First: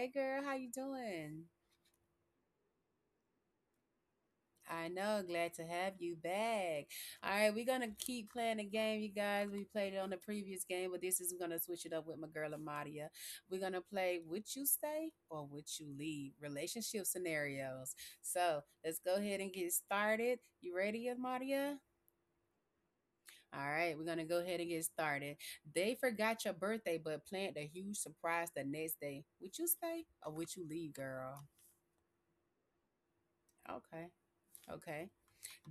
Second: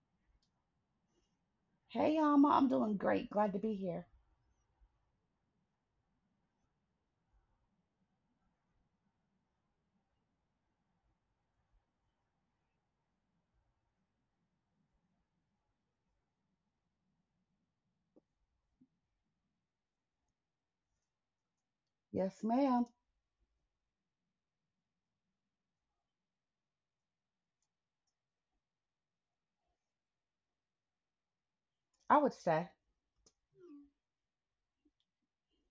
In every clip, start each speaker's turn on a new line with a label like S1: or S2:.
S1: hey girl, how you doing?
S2: Hey, Alma, I'm doing great. Glad to be here.
S1: I know, glad to have you back. All right, we're gonna keep playing the game, you guys. We played it on the previous game, but this is we're gonna switch it up with my girl Amadia. We're gonna play Would You Stay or Would You Leave? Relationship scenarios. So let's go ahead and get started. You ready, Amadia?
S2: Yes, ma'am.
S1: All right, we're gonna go ahead and get started. They forgot your birthday, but planned a huge surprise the next day. Would you stay or would you leave, girl?
S2: I would stay.
S1: Okay, okay.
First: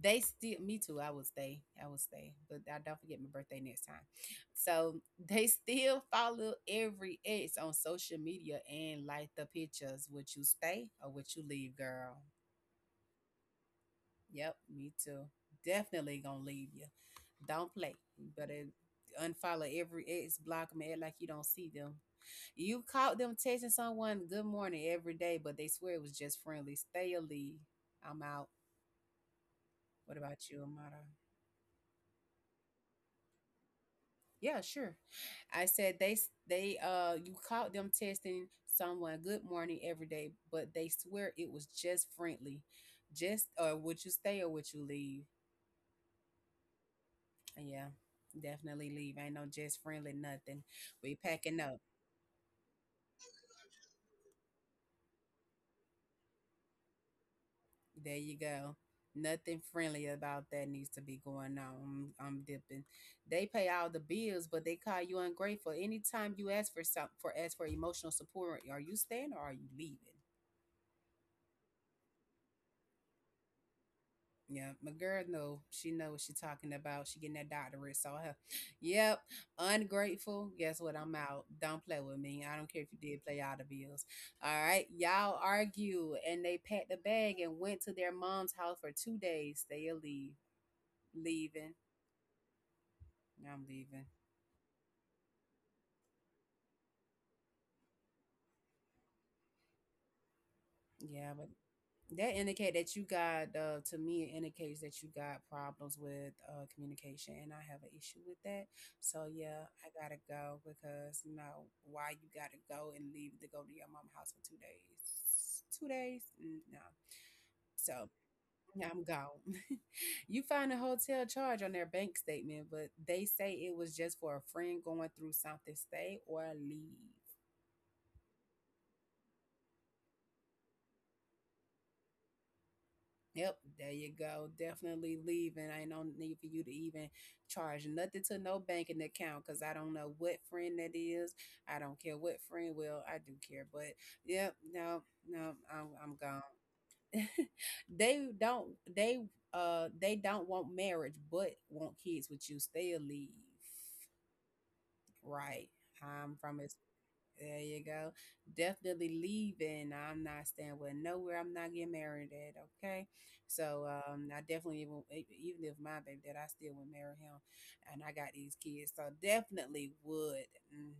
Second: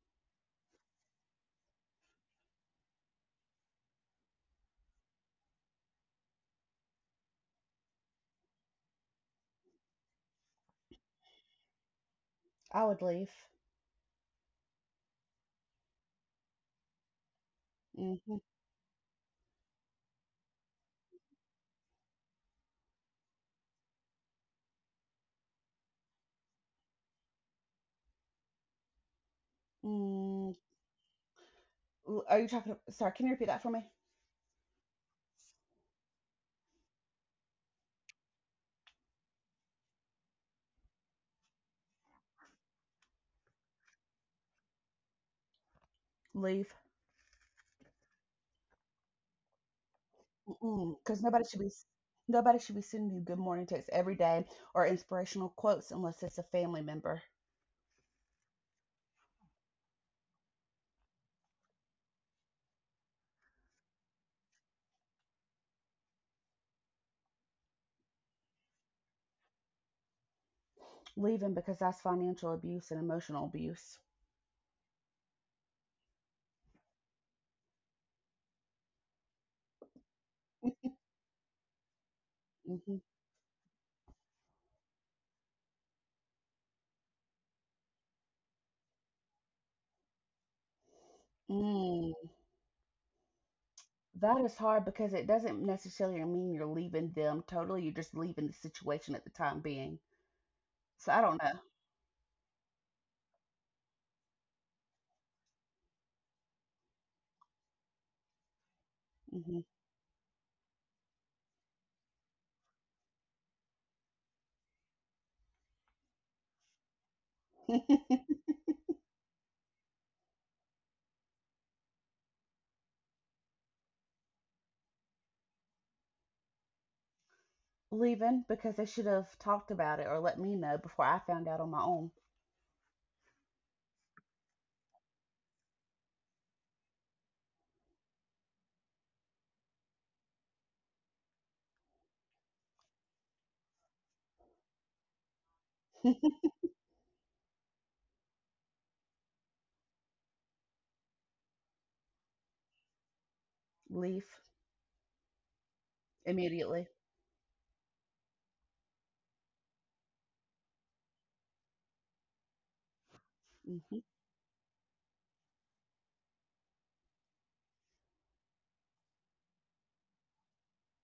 S1: They still, me too. I would stay. I would stay, but I don't forget my birthday next time. So they still follow every ex on social media and like the pictures. Would you stay or would you leave, girl?
S2: I would leave.
S1: Yep, me too. Definitely gonna leave you. Don't play. You
S2: Hmm.
S1: better unfollow every ex, block them, act like you don't see them. You caught them texting someone good morning every day, but they swear it was just friendly. Stay or leave. I'm out. What
S2: Mm.
S1: about you, Amara?
S2: Are you talking? Sorry, can you repeat that for me?
S1: Yeah, sure. I said they you caught them texting someone good morning every day, but they swear it was just friendly. Just or would you stay or would you leave?
S2: Leave.
S1: Yeah, definitely leave. Ain't no just friendly nothing. We
S2: Because nobody should
S1: packing
S2: be
S1: up.
S2: nobody should be sending you good morning texts every day or inspirational quotes unless it's a family member.
S1: There you go. Nothing friendly about that needs to be going on. I'm dipping. They pay all the bills, but they call you ungrateful. Anytime you ask for some for ask for emotional support, are you staying or are you leaving?
S2: Leaving because that's financial abuse and emotional abuse.
S1: Yeah, my girl know she know what she talking about. She getting that doctorate, so her. Yep, ungrateful. Guess what? I'm out. Don't play with me. I don't care if
S2: Hmm.
S1: you did play all the bills. All right, y'all argue and they packed the bag and went to their mom's house for 2 days. They are leave leaving.
S2: Mm,
S1: I'm leaving.
S2: that is hard because it doesn't necessarily mean you're leaving them totally. You're just leaving the situation at the time being. So I
S1: Yeah,
S2: don't
S1: but
S2: know.
S1: that indicate that you got to me it indicates that you got problems with communication, and I have an issue with that. So
S2: Mm-hmm.
S1: yeah, I gotta go, because you know why you gotta go and leave to go to your mom house for 2 days 2 days. Mm, no. So yeah, I'm gone. You find a hotel charge on their bank statement, but they say it was just for a friend going through something. Stay or leave.
S2: Leaving because they should have talked about it or let me know before I found out on my own.
S1: Yep, there you go. Definitely leaving. I ain't no need for you to even charge nothing to no banking account, because I don't know what friend that is. I don't care what friend. Well, I do care, but yep, no, no, I'm gone. they don't. They they don't want marriage, but want kids with you. Still leave.
S2: Leave
S1: Right. I'm from a
S2: immediately.
S1: There you go. Definitely leaving. I'm not staying with nowhere. I'm not getting married at. Okay. So
S2: Hmm.
S1: I definitely even if my baby dad, I still would marry him, and I got these kids. So definitely would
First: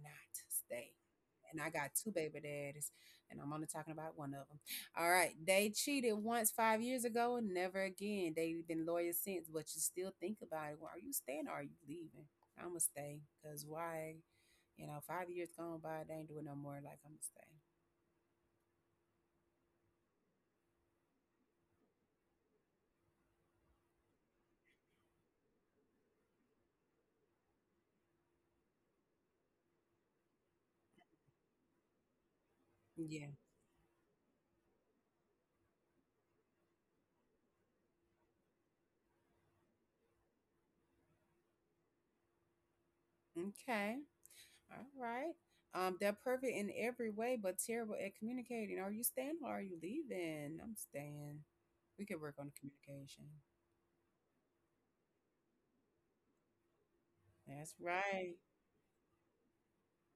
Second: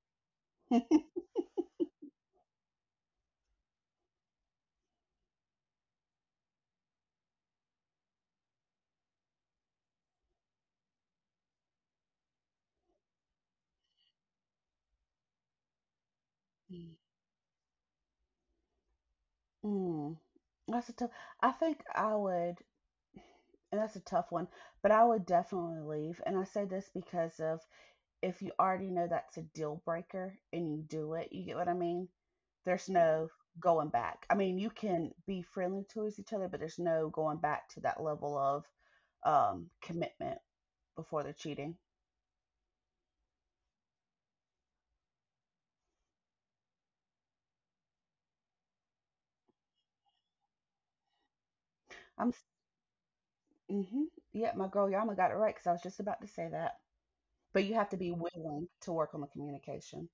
S1: not stay, and I got two baby daddies, and I'm only talking about one of them. All right, they cheated once 5 years ago, and never again. They've been lawyers since, but you still think about it. Well, are you staying or are you leaving? I'm gonna stay, cause why? You know, 5 years gone by, they ain't doing no more. Like I'm gonna
S2: Mm. That's a tough. I think I would, and that's a tough one, but I would definitely leave. And I say this because of if you already know that's a deal breaker and you do it, you get what I mean? There's
S1: stay.
S2: no
S1: Yeah.
S2: going back. I mean, you can be friendly towards each other, but there's no going back to that level of commitment before they're cheating.
S1: Okay. All right. They're perfect in every way, but terrible at communicating. Are you staying or are you leaving? I'm staying. We could
S2: I'm,
S1: work on the communication.
S2: mm-hmm, yeah, my girl Yama got it right because I was just about to say that. But
S1: That's
S2: you have to be
S1: right.
S2: willing to work on the communication.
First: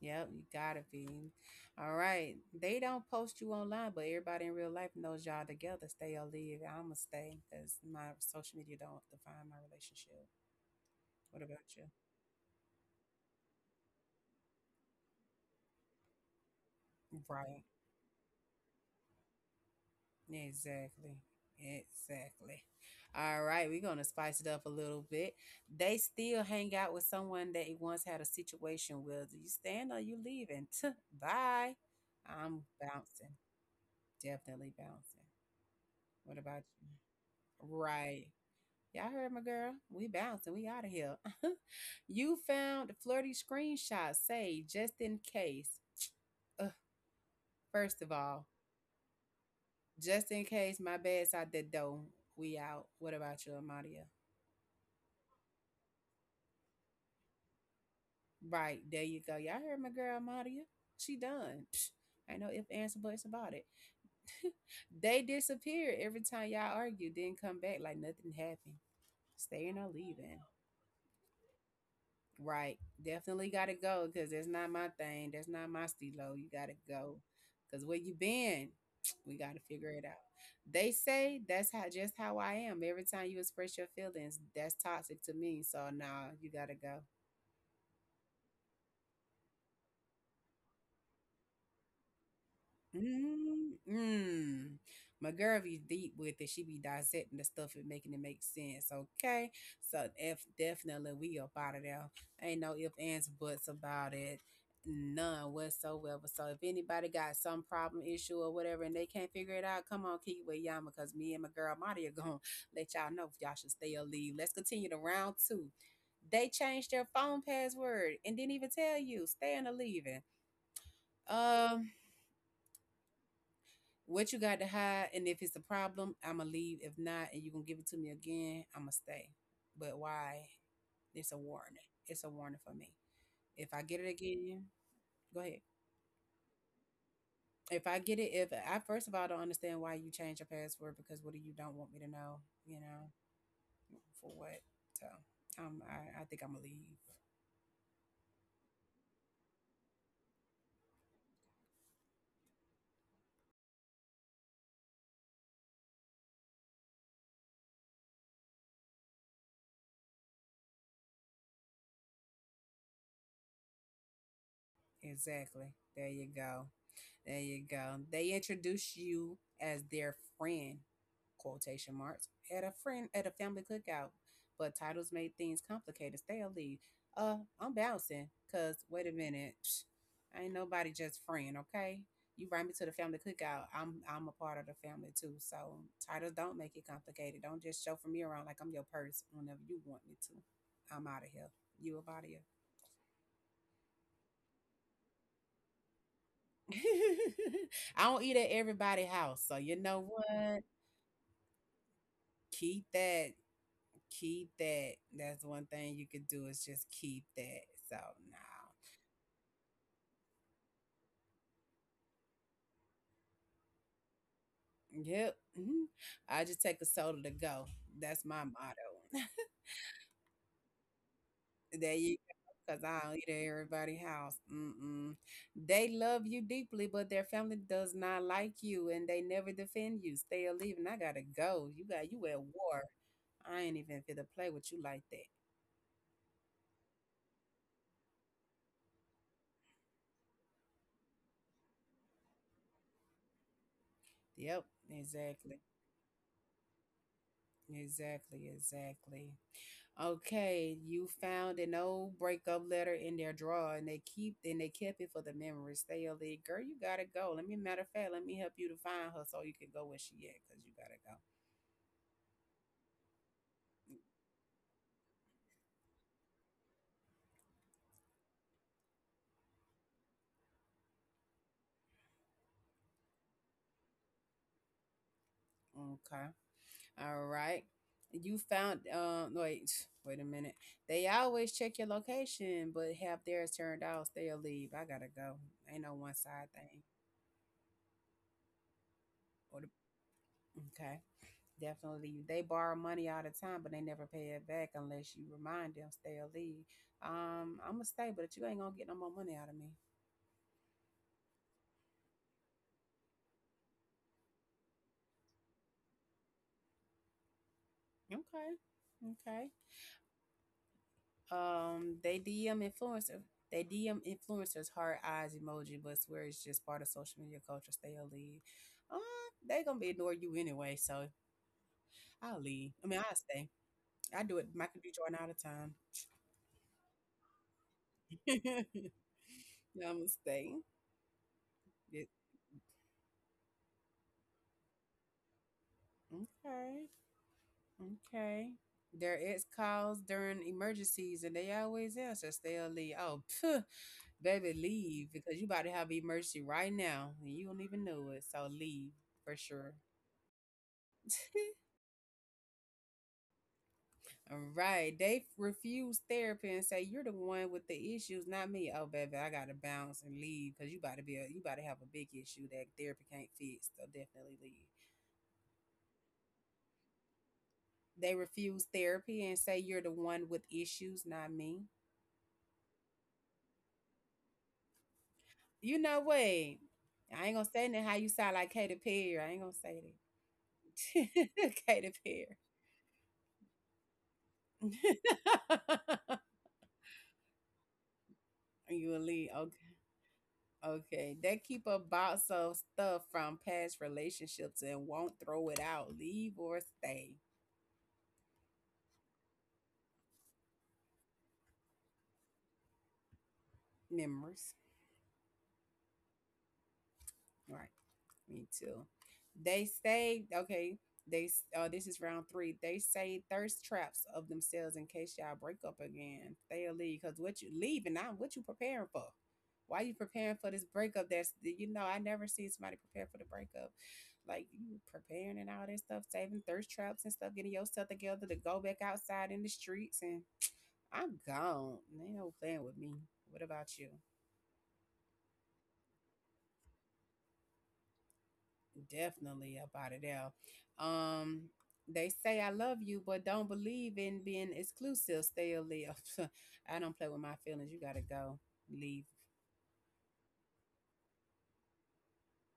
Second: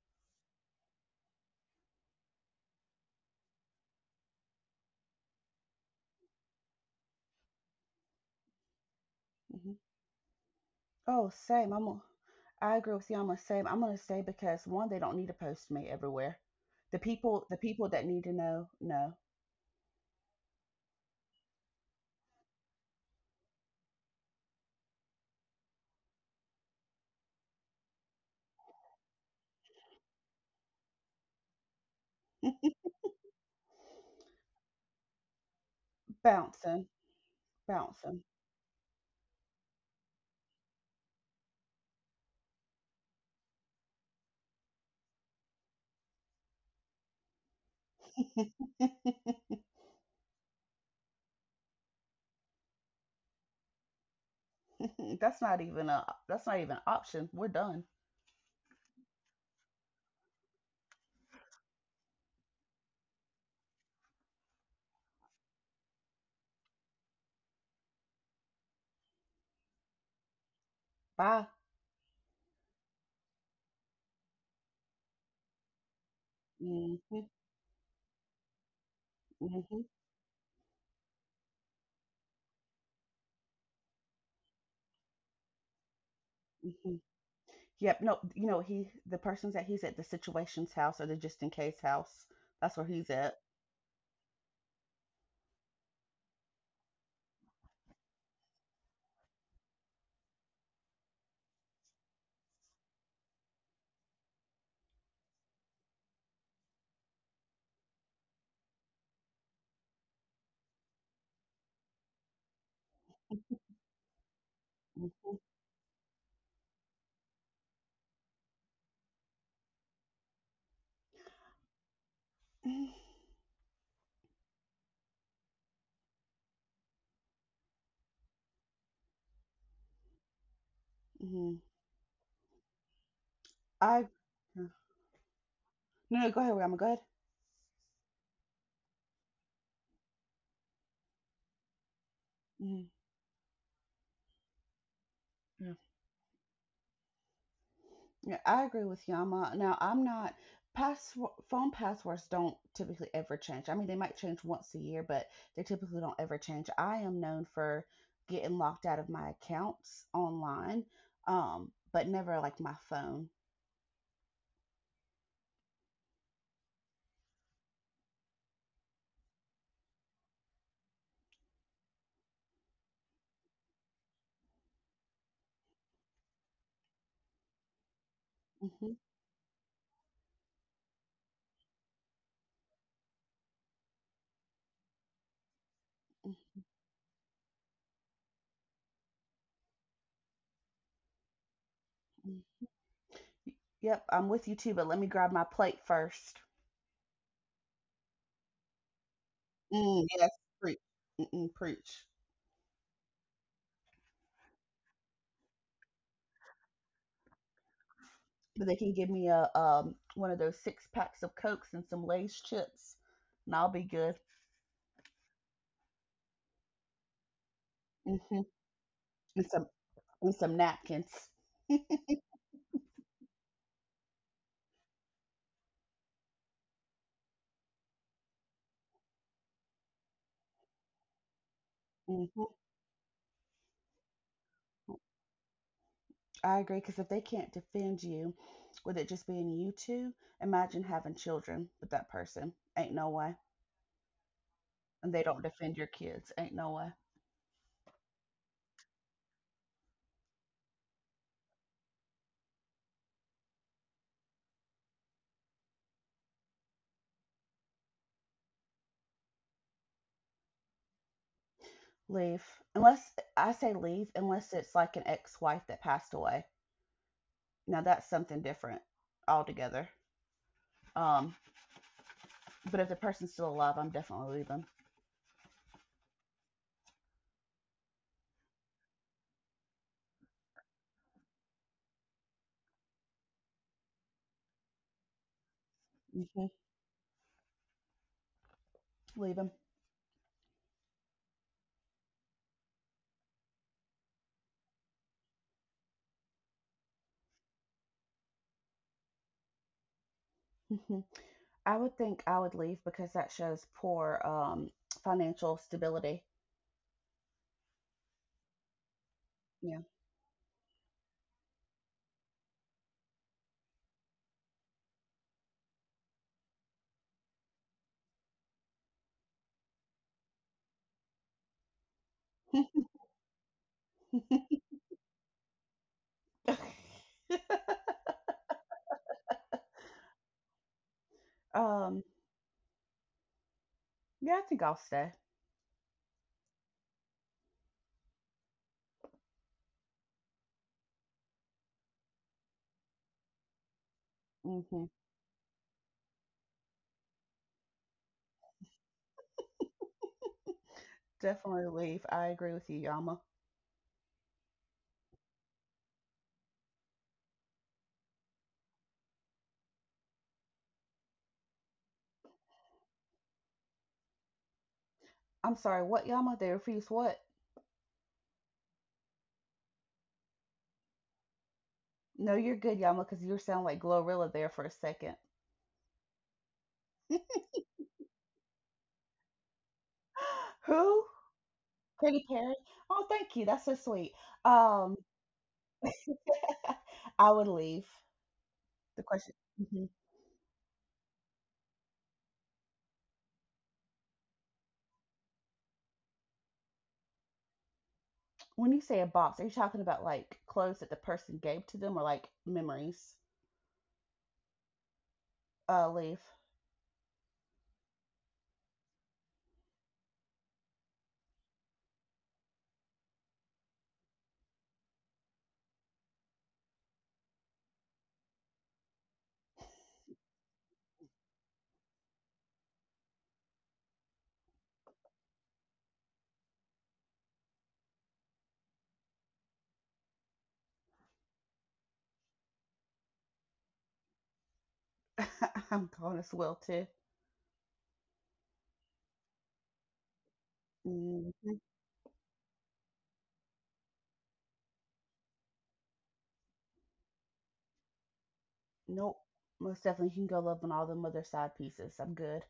S1: Yep, you gotta be. All right. They don't post you online, but everybody in real life knows y'all together. Stay or leave. I'ma stay because my social media don't define my
S2: Hmm.
S1: relationship.
S2: Oh,
S1: What about
S2: same.
S1: you?
S2: I agree with Yama. Same. I'm gonna say because one, they don't need to post me everywhere. The people, the
S1: Right.
S2: people that need to know, no.
S1: Exactly. Exactly. All right, we're gonna spice it up a little bit. They still hang out with someone they once had a situation with. You staying or you leaving? Tuh, bye. I'm bouncing. Definitely bouncing. What about you?
S2: bouncing, bouncing.
S1: Right. Y'all heard my girl. We bouncing. We out of here. You found flirty screenshots. Say just in case. Ugh, first of all, just in case my bed's out the door. We out. What about you, Amadia?
S2: Mm-mm, that's not even an option. We're done.
S1: Right, there you go. Y'all heard my girl, Amadia. She done. Psh, ain't no if answer buts about it. They disappeared every time y'all argued. Didn't come back like nothing happened. Staying or leaving.
S2: Bye.
S1: Right. Definitely got to go because that's not my thing. That's not my stilo. You got to
S2: Hmm.
S1: go
S2: Hmm.
S1: because where you been, we got to
S2: Hmm.
S1: figure it out. They say that's how just how I am. Every time you express your feelings, that's toxic to me. So now nah, you got to go.
S2: Yep. No, you know he's at the situation's house or the just in case house. That's where he's at.
S1: Mm, mm. My girl be deep with it. She be dissecting the stuff and making it make sense. Okay. So if definitely we up out of there. Ain't no ifs, ands, buts about it. None whatsoever. So if anybody got some problem, issue, or whatever, and they can't figure it out, come on, keep it with all because me and my girl Marty are going to let y'all know if y'all should stay or leave. Let's continue to
S2: Hmm.
S1: round two. They changed their phone password and didn't even tell you, staying or leaving. Um. What you got to hide, and if it's a problem, I'ma leave. If not, and you gonna give it to me again, I'ma stay. But why? It's a
S2: Hmm.
S1: warning. It's a warning for me. If I get
S2: I
S1: it
S2: Yeah.
S1: again,
S2: No,
S1: go ahead.
S2: no, go ahead. Rama, go ahead.
S1: If I get it, if I first of all don't understand why you change your password because what do you don't want me to know? You
S2: Hmm.
S1: know for what? So I think I'ma leave.
S2: Yeah, I agree with Yama. Now, I'm not pass phone passwords don't typically ever change. I mean, they might change once a year, but they typically don't ever change. I am known for getting locked out of my accounts online, but never like my phone.
S1: Exactly. There you go. There you go. They introduce you as their friend, quotation marks, at a friend at a family cookout. But titles made things complicated. Stay or leave. I'm bouncing. Cause
S2: Hmm.
S1: wait a minute, Psh, ain't nobody just friend, okay? You invite me to the family cookout. I'm a part of the family too. So titles don't make it complicated. Don't just show for me around like I'm your purse whenever you want me to. I'm out of here. You a body
S2: Hmm. Yep, I'm with you too, but let me grab my plate first.
S1: I don't eat at everybody's house, so you know
S2: Mm, yes,
S1: what?
S2: preach. Mm-mm, preach.
S1: Keep that. Keep that. That's one thing you could do is just keep that. So no.
S2: But they can give me a one of those six packs of Cokes and some Lay's chips, and I'll be good.
S1: Yep. Mhm. I just take a soda to go. That's my
S2: Hmm.
S1: motto.
S2: And some and some napkins.
S1: There you go. Cause I don't eat at everybody's house. Mm-mm. They love you deeply, but their family does not like you, and they never defend you. Stay or leave, and I gotta go. You got you at
S2: Hmm.
S1: war. I ain't even fit to play with you like that.
S2: I agree, because if they can't defend you with it just being you two, imagine having children with that person. Ain't no way.
S1: Yep,
S2: And they don't
S1: exactly.
S2: defend your kids. Ain't no way.
S1: Exactly, exactly. Okay, you found an old breakup letter in their drawer and they keep and they kept it for the memory. Stay on it. Girl, you gotta go. Let me matter of fact, let me help you to find her so you can go where she at, because you gotta
S2: Leave. Unless, I say leave, unless it's like an ex wife that passed away. Now that's something different altogether. Um, but if the person's still alive, I'm definitely leaving.
S1: go. Okay. All right. You found wait, wait a minute. They always check your location, but have theirs turned off, stay or leave. I gotta go. Ain't no one side
S2: Hmm.
S1: thing.
S2: Leave them.
S1: Or the, okay. Definitely. They borrow money all the time, but they never pay it back unless you remind them, stay or leave. I'm gonna stay, but you ain't gonna get no more money out of me.
S2: Hmm. I would leave because that shows poor financial stability.
S1: Okay. Okay.
S2: Yeah.
S1: Um, they DM influencer. They DM influencers heart eyes emoji, but swear it's just part of social media culture. Stay or leave. Um, they gonna be ignore you anyway, so I'll stay. I do it Michael B. Jordan all the time. I'm gonna stay. Yeah.
S2: um, yeah, I think I'll stay.
S1: Okay. Okay. Their ex calls during emergencies and they always answer, so they'll leave. Oh, phew, baby,
S2: Hmm.
S1: leave because you about to have an emergency right now and you don't even know it. So leave for sure.
S2: Definitely leave. I agree with you, Yama.
S1: All right. They refuse therapy and say, You're the one with the issues, not me. Oh, baby, I gotta bounce and leave because you about to have a big issue that therapy can't fix. So definitely leave.
S2: I'm sorry, what Yama? They refuse what?
S1: They refuse therapy and say, You're the one with issues, not me.
S2: No, you're good, Yama, because you sound like Glorilla there for a second.
S1: You know what? I ain't gonna say that how you sound like Katy Perry. I ain't gonna say
S2: Who?
S1: that. Katy
S2: Katy
S1: Perry.
S2: Perry? Oh, thank you. That's so sweet. Um, I would leave.
S1: You a
S2: The
S1: lead.
S2: question.
S1: Okay.
S2: Mhm.
S1: Okay. They keep a box of stuff from past relationships and won't throw it out. Leave or stay.
S2: When you say a box, are you talking about like clothes that the person gave to them or like memories?
S1: Memories.
S2: Leave.
S1: Right? Me too. They say, okay, this is round three. They say thirst traps of themselves in case y'all break up again. They'll leave because what you leave and not what you preparing for. Why you preparing for this breakup? That's I never seen somebody prepare for the breakup, like you preparing and all that stuff, saving thirst traps and stuff, getting yourself together to go back outside in the streets and I'm gone. They ain't no playing with me. What about you?
S2: I'm going as well too.
S1: Definitely up out of there. Um,
S2: Mhm.
S1: they say I love you, but don't believe in being exclusive. Stay or live. I don't play with my feelings. You gotta go. Leave.
S2: Nope. Most definitely can go love on all the other side pieces. I'm good.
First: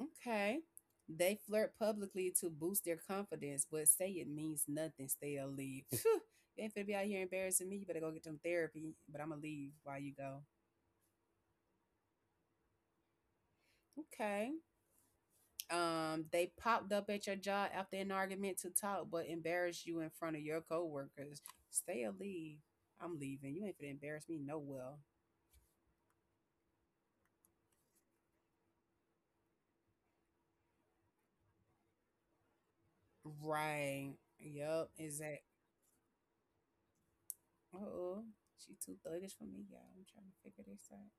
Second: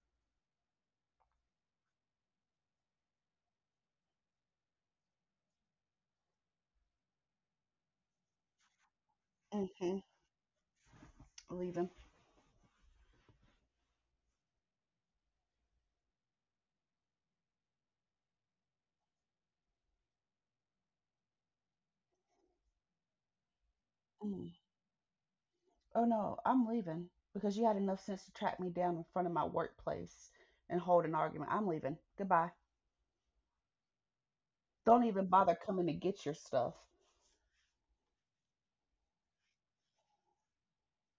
S1: Okay. They flirt publicly to boost their confidence, but say it means nothing. Stay or leave. You ain't finna be out here embarrassing me. You better go get some therapy. But I'm gonna leave
S2: Mm-hmm.
S1: while you go.
S2: Leaving.
S1: Okay. They popped up at your job after an argument to talk, but embarrassed you in front of your coworkers. Stay or leave. I'm leaving. You ain't finna embarrass me.
S2: Mm.
S1: No well.
S2: Oh no, I'm leaving. Because you had enough sense to track me down in front of my workplace and hold an argument. I'm leaving. Goodbye.
S1: Right. Yup.
S2: Don't even
S1: Exact.
S2: bother coming to get your stuff.
S1: Oh, she too thuggish for me, y'all. I'm trying to figure this out.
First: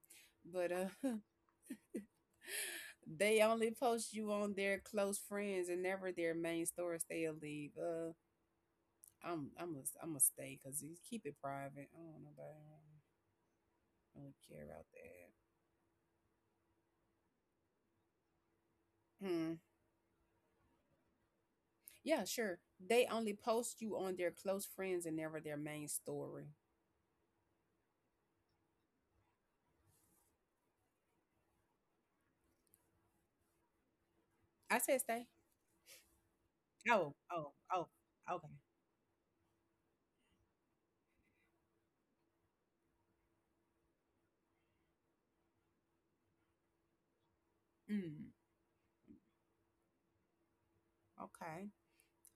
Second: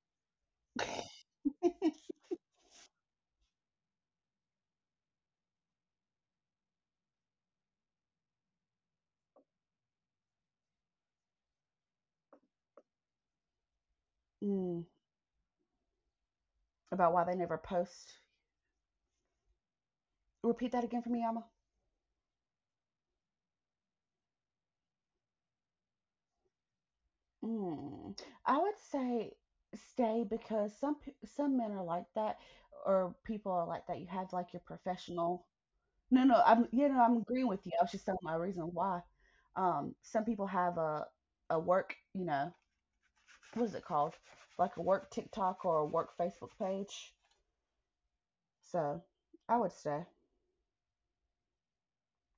S1: But they only post you on their close friends and never their main stories. Stay or leave. I'm gonna stay because keep it private. I don't know about. I don't really care
S2: Mm.
S1: about
S2: About why they never post.
S1: that. Hmm.
S2: Repeat that again for me, Alma.
S1: Yeah, sure. They only post you on their close friends and never their main story.
S2: Mm. I would say stay because some men are like that or people are like that. You have like your
S1: I said stay.
S2: professional. No, no, I'm you know,
S1: Oh,
S2: I'm agreeing
S1: oh,
S2: with you. I was
S1: oh,
S2: just telling my
S1: okay.
S2: reason why. Some people have a work, what is it called? Like a work TikTok or a work Facebook page.
S1: Mm,
S2: So I would say,
S1: okay.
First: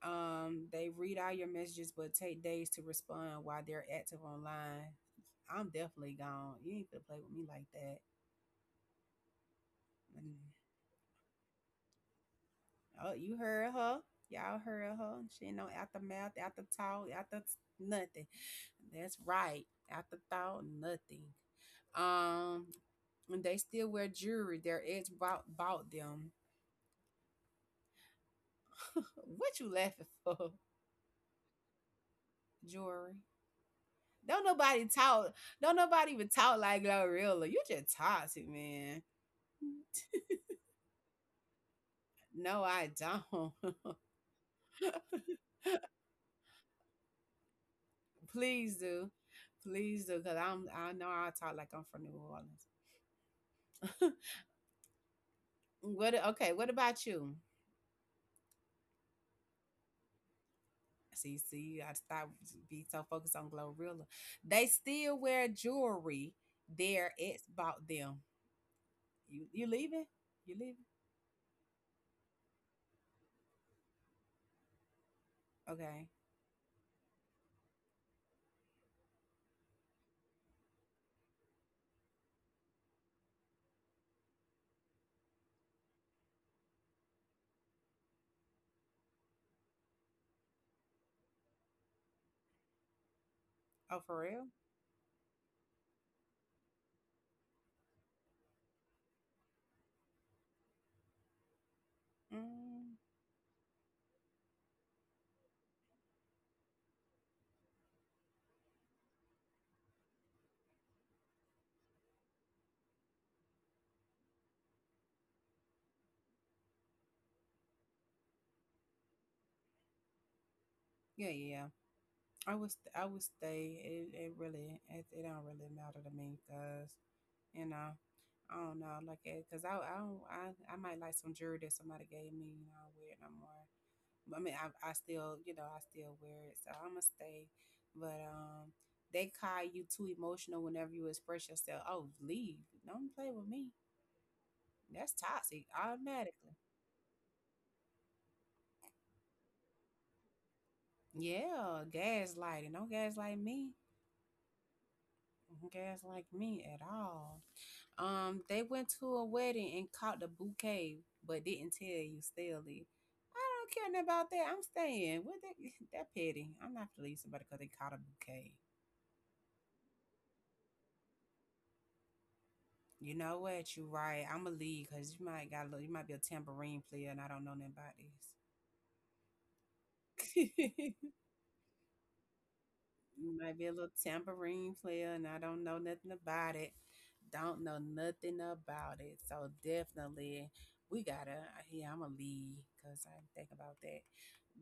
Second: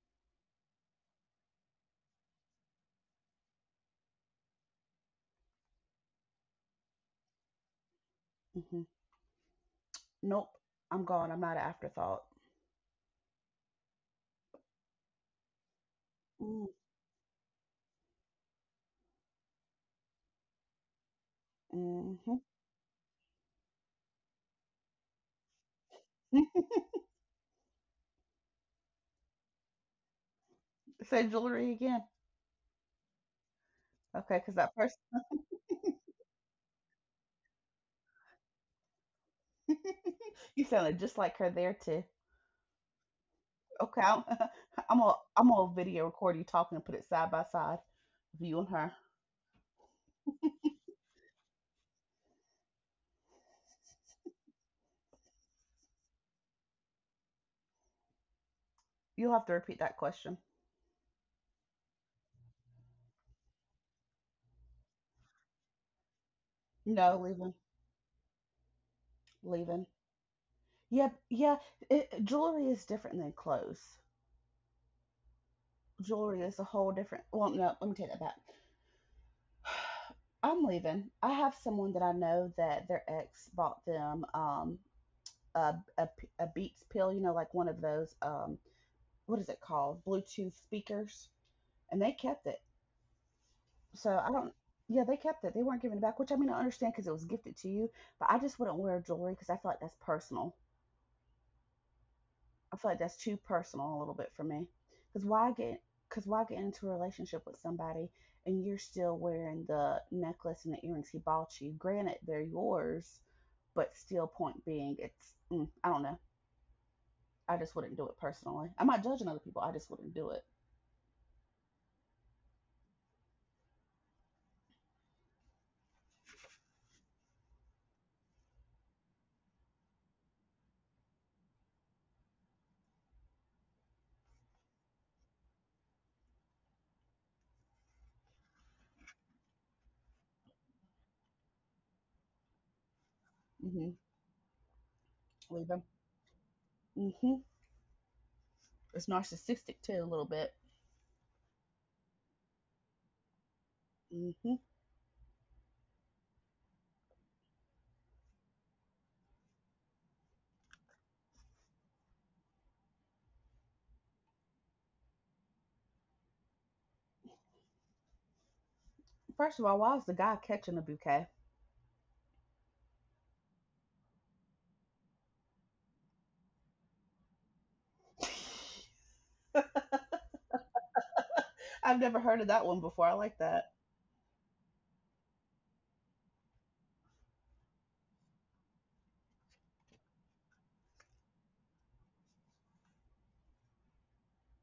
S1: They read all your messages but take days to respond while they're active online. I'm definitely gone. You ain't gonna play with me like that.
S2: hmm
S1: Mm.
S2: nope, I'm gone. I'm not an afterthought.
S1: Oh, you heard her. Y'all heard her. She ain't no aftermath, after
S2: Mm.
S1: talk, nothing. That's right. After thought, nothing.
S2: Mm-hmm.
S1: Um, and they still wear jewelry. Their ex bought them. What you laughing for?
S2: Say jewelry again.
S1: Jewelry.
S2: Okay,
S1: Don't
S2: because that
S1: nobody
S2: person,
S1: talk. Don't nobody even talk like Glorilla. You just toxic, man.
S2: you sounded just like her there too.
S1: No, I don't.
S2: Okay, I'm gonna video record you talking and put it side by side, you and
S1: Please
S2: her.
S1: do. Please do, cause I'm. I know I talk like I'm from New Orleans. What okay, what about you?
S2: You'll have to repeat that question.
S1: See, see, you gotta stop be so focused on Glow Gorilla. They still wear jewelry their
S2: No,
S1: ex
S2: leaving,
S1: bought them. You
S2: leaving.
S1: leaving? You leaving?
S2: Yeah, yeah. Jewelry is different than clothes.
S1: Okay.
S2: Jewelry is a whole different. Well, no, let me take that back. I'm leaving. I have someone that I know that their ex bought them a a a Beats pill, like one of those, what is it called, Bluetooth speakers, and they kept it.
S1: Oh, for
S2: So I
S1: real?
S2: don't. Yeah, they kept it. They weren't giving it back, which I mean I understand because it was gifted to you, but I just wouldn't wear jewelry because I feel like that's personal. I feel
S1: Mm,
S2: like that's too personal a little bit for me. Because why get into a relationship with somebody and you're still wearing the necklace and the earrings he bought you? Granted, they're yours, but still, point being, I don't know. I just wouldn't do it personally. I'm not judging other people. I just wouldn't do it.
S1: yeah, yeah. I would stay. It really it don't really matter to me because you know I don't know like because I don't I might like some jewelry that somebody gave me. You know, I don't wear it no more. I mean, I still, I still wear it, so I'm gonna stay. But they call you too emotional whenever you express yourself. Oh, leave! Don't play with me.
S2: Hmm.
S1: That's toxic
S2: Leave them.
S1: automatically.
S2: Hmm. It's narcissistic too, a little bit.
S1: Yeah, gaslighting. Don't gaslight me.
S2: Hmm.
S1: Don't gaslight me at all. They went to a wedding and caught the bouquet, but didn't tell you. Still did. I don't care nothing about that. I'm staying. What that that petty. I'm not gonna leave somebody because they caught a bouquet.
S2: First of all, why is the guy catching the bouquet?
S1: You know what? You right. I'ma leave because you might got a little, you might be a tambourine player and I don't know nothing about this.
S2: I've never heard of that one before. I
S1: You
S2: like
S1: might be a
S2: that.
S1: little tambourine player and I don't know nothing about it. Don't know nothing about it. So definitely we gotta yeah, I'ma leave because I think about that.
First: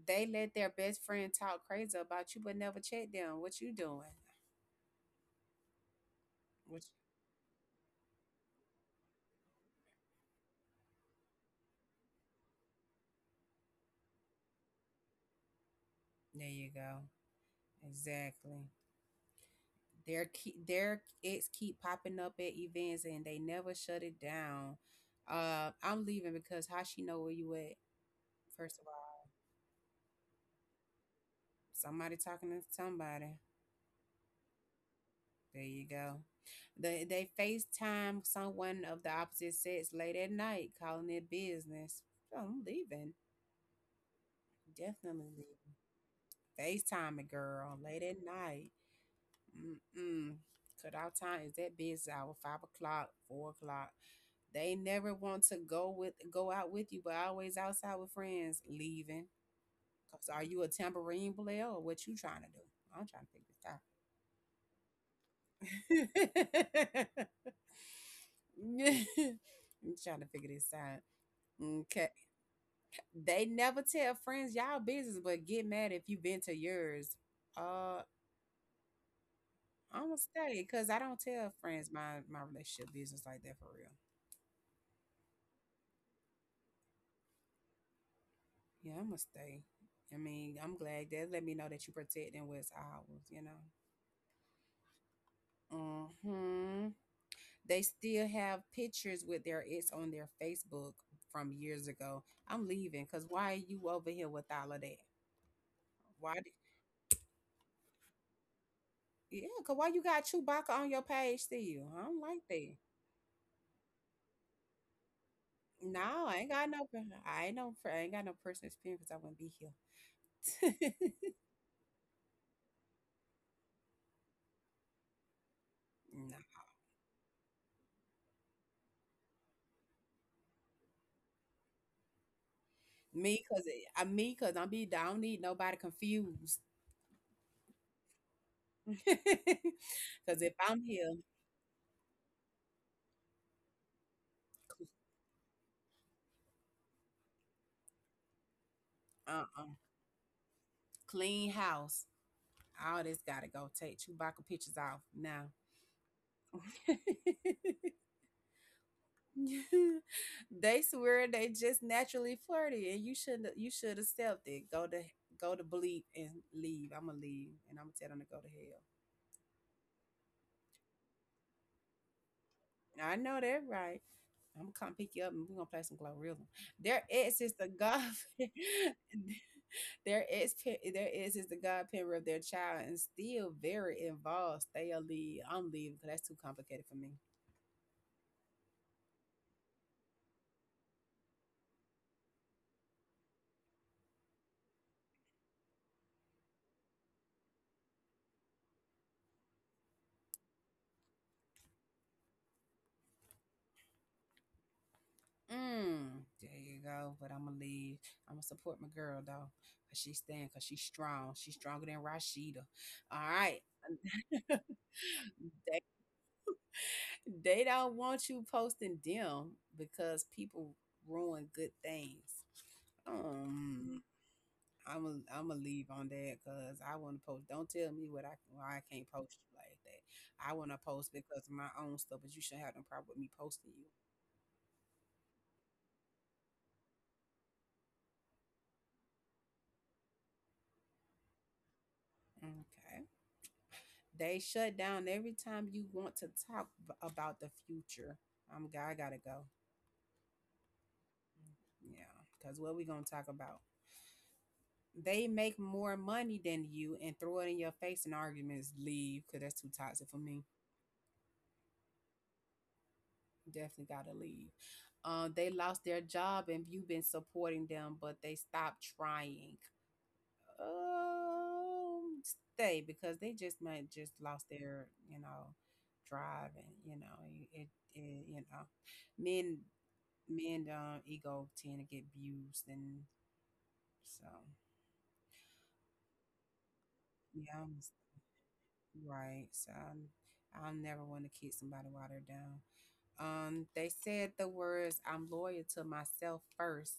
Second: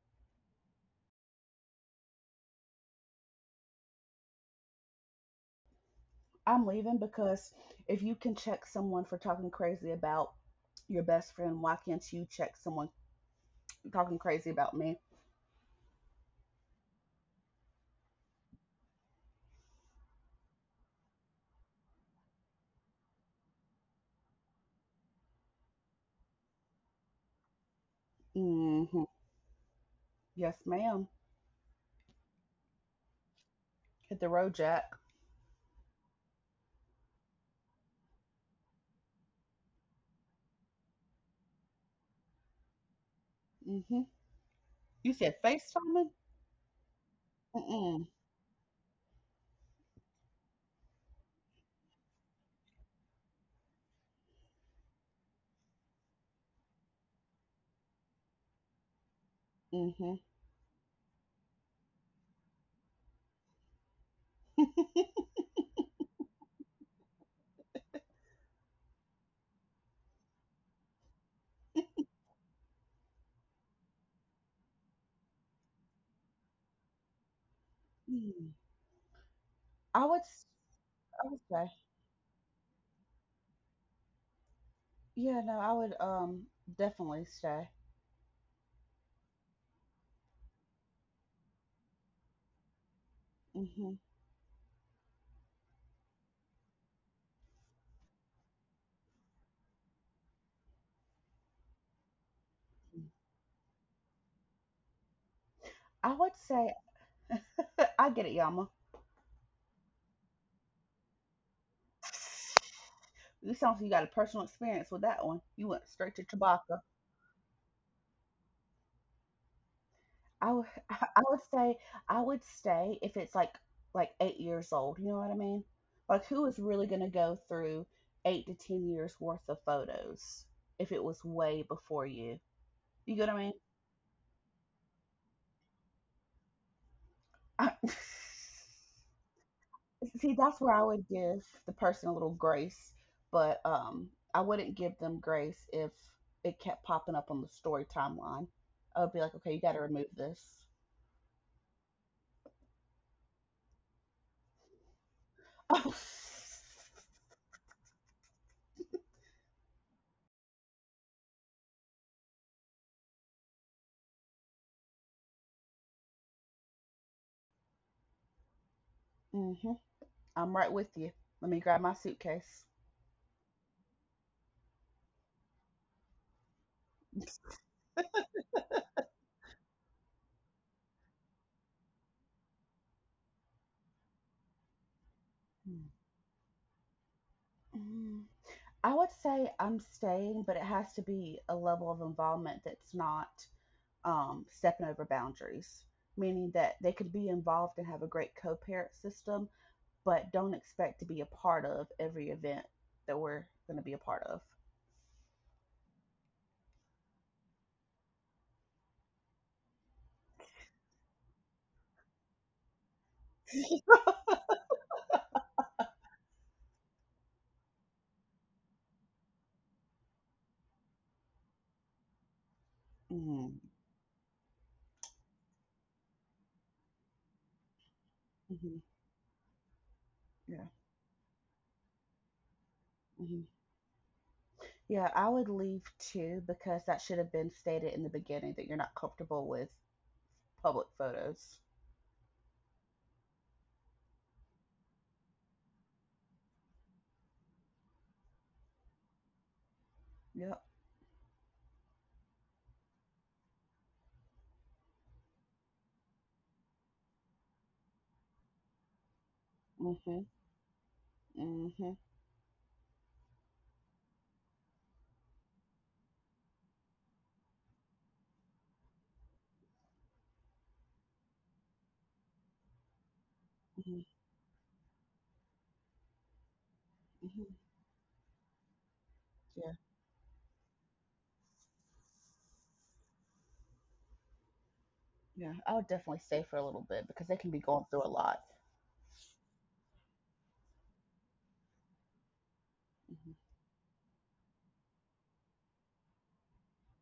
S1: They let their best friend talk crazy about you but never check them. What you doing?
S2: I'm
S1: Which
S2: leaving because if you can check someone for talking crazy about your best friend, why can't you check someone talking crazy about me?
S1: there you go. Exactly. Their ads keep popping up at events and they never shut it down. I'm leaving because how she know where you at? First of
S2: Mm-hmm.
S1: all,
S2: Yes, ma'am.
S1: somebody talking to somebody.
S2: Hit the road, Jack.
S1: There you go. They FaceTime someone of the opposite sex late at night, calling it business. So I'm leaving.
S2: Mm-hmm. You
S1: Definitely
S2: said
S1: leaving.
S2: FaceTiming?
S1: FaceTime a girl late
S2: Mm-mm.
S1: at night. Mm-mm. Cut out time is that business hour, 5 o'clock, 4 o'clock. They never want to go with go out with you, but always outside with friends leaving.
S2: Mm-hmm.
S1: Cause are you a tambourine player or what you trying to do? I'm trying to figure this out. I'm trying to figure this out. Okay. They never tell friends y'all business, but get mad if you've been to yours. Uh,
S2: Mm. I
S1: I'm
S2: would,
S1: gonna
S2: s-
S1: stay because I don't
S2: I would
S1: tell
S2: say,
S1: friends my relationship business like that for real.
S2: yeah, no, I would definitely say.
S1: Yeah, I'm gonna stay. I mean, I'm glad that let me know that you protecting what's ours, you know.
S2: Mm-hmm.
S1: Mm-hmm. They still have pictures with their ex on their Facebook from years ago. I'm leaving because why are you over here with all of that?
S2: I would
S1: Why? d-
S2: say, I get it, Yama.
S1: Yeah, because why you got Chewbacca on your page still? I don't like that.
S2: You sound like you got a personal experience with that one. You went straight to
S1: No, I ain't got
S2: Chewbacca.
S1: no. per- I ain't no. per- I ain't got no personal experience 'cause I wouldn't be
S2: I would
S1: here.
S2: I would say I would stay if it's like 8 years old. You know what I mean? Like who is
S1: Nah,
S2: really going to go through 8 to 10 years worth of photos if it was way before you? You get what I
S1: me
S2: mean?
S1: because me because I'm be. I don't need nobody confused.
S2: I, see,
S1: Because if
S2: that's where I
S1: I'm
S2: would
S1: here,
S2: give the person a little grace, but I wouldn't give them grace if it kept popping up on the story timeline. I would be like, okay,
S1: uh,
S2: you got to
S1: uh
S2: remove this.
S1: clean house. All this gotta go. Take Chewbacca pictures off now. They swear they just naturally flirty, and you shouldn't. You should accept it. Go to bleep and leave. I'ma leave, and I'ma tell them to go to hell.
S2: Mm-hmm. I'm right with you. Let me grab my suitcase.
S1: I know that right. I'm gonna come pick you up and we're gonna play some Glorilla. Their ex is the god their ex Their ex is the godparent of their child and still very involved. Stay or leave. I'm leaving because that's too complicated for me.
S2: Mm. I would say I'm staying, but it has to be a level of involvement that's not stepping over boundaries, meaning that they could be involved and have a great co parent system, but don't expect to be a part of every event that we're going to be a part of.
S1: Mm, there you go. But I'm gonna leave. I'm gonna support my girl though, cause she's staying, cause she's strong. She's stronger than Rashida. All right. They don't want you posting them because people ruin good things.
S2: Mm.
S1: Um, I'm gonna leave on that because I want to post. Don't tell me what I
S2: Mhm.
S1: why I can't post you like that. I
S2: Yeah.
S1: want to post because of my own stuff, but you shouldn't have no problem with me
S2: Mhm.
S1: posting you.
S2: Yeah, I would leave too because that should have been stated in the beginning that you're not comfortable with public photos.
S1: Okay. They shut down every time you want to talk about the future. God, I gotta go.
S2: Yep.
S1: Yeah, because what we gonna talk about? They make more money than you and throw it in your face in arguments. Leave, cause that's too toxic for
S2: Mhm,
S1: me.
S2: mhm,
S1: Definitely gotta leave. They lost their job and you've been supporting them, but they stopped trying. Um, Stay because they just might
S2: mhm,
S1: just lost their, you know, drive and you know
S2: mhm.
S1: it, it, it you know men
S2: Yeah,
S1: men do ego tend to get abused and so,
S2: Yeah. I would definitely stay for a little bit because they can be
S1: yeah, I'm
S2: going
S1: s
S2: through a lot.
S1: right, so I'm I'll never wanna kick somebody while they're down.
S2: Mhm.
S1: They said the words, "I'm loyal to myself first,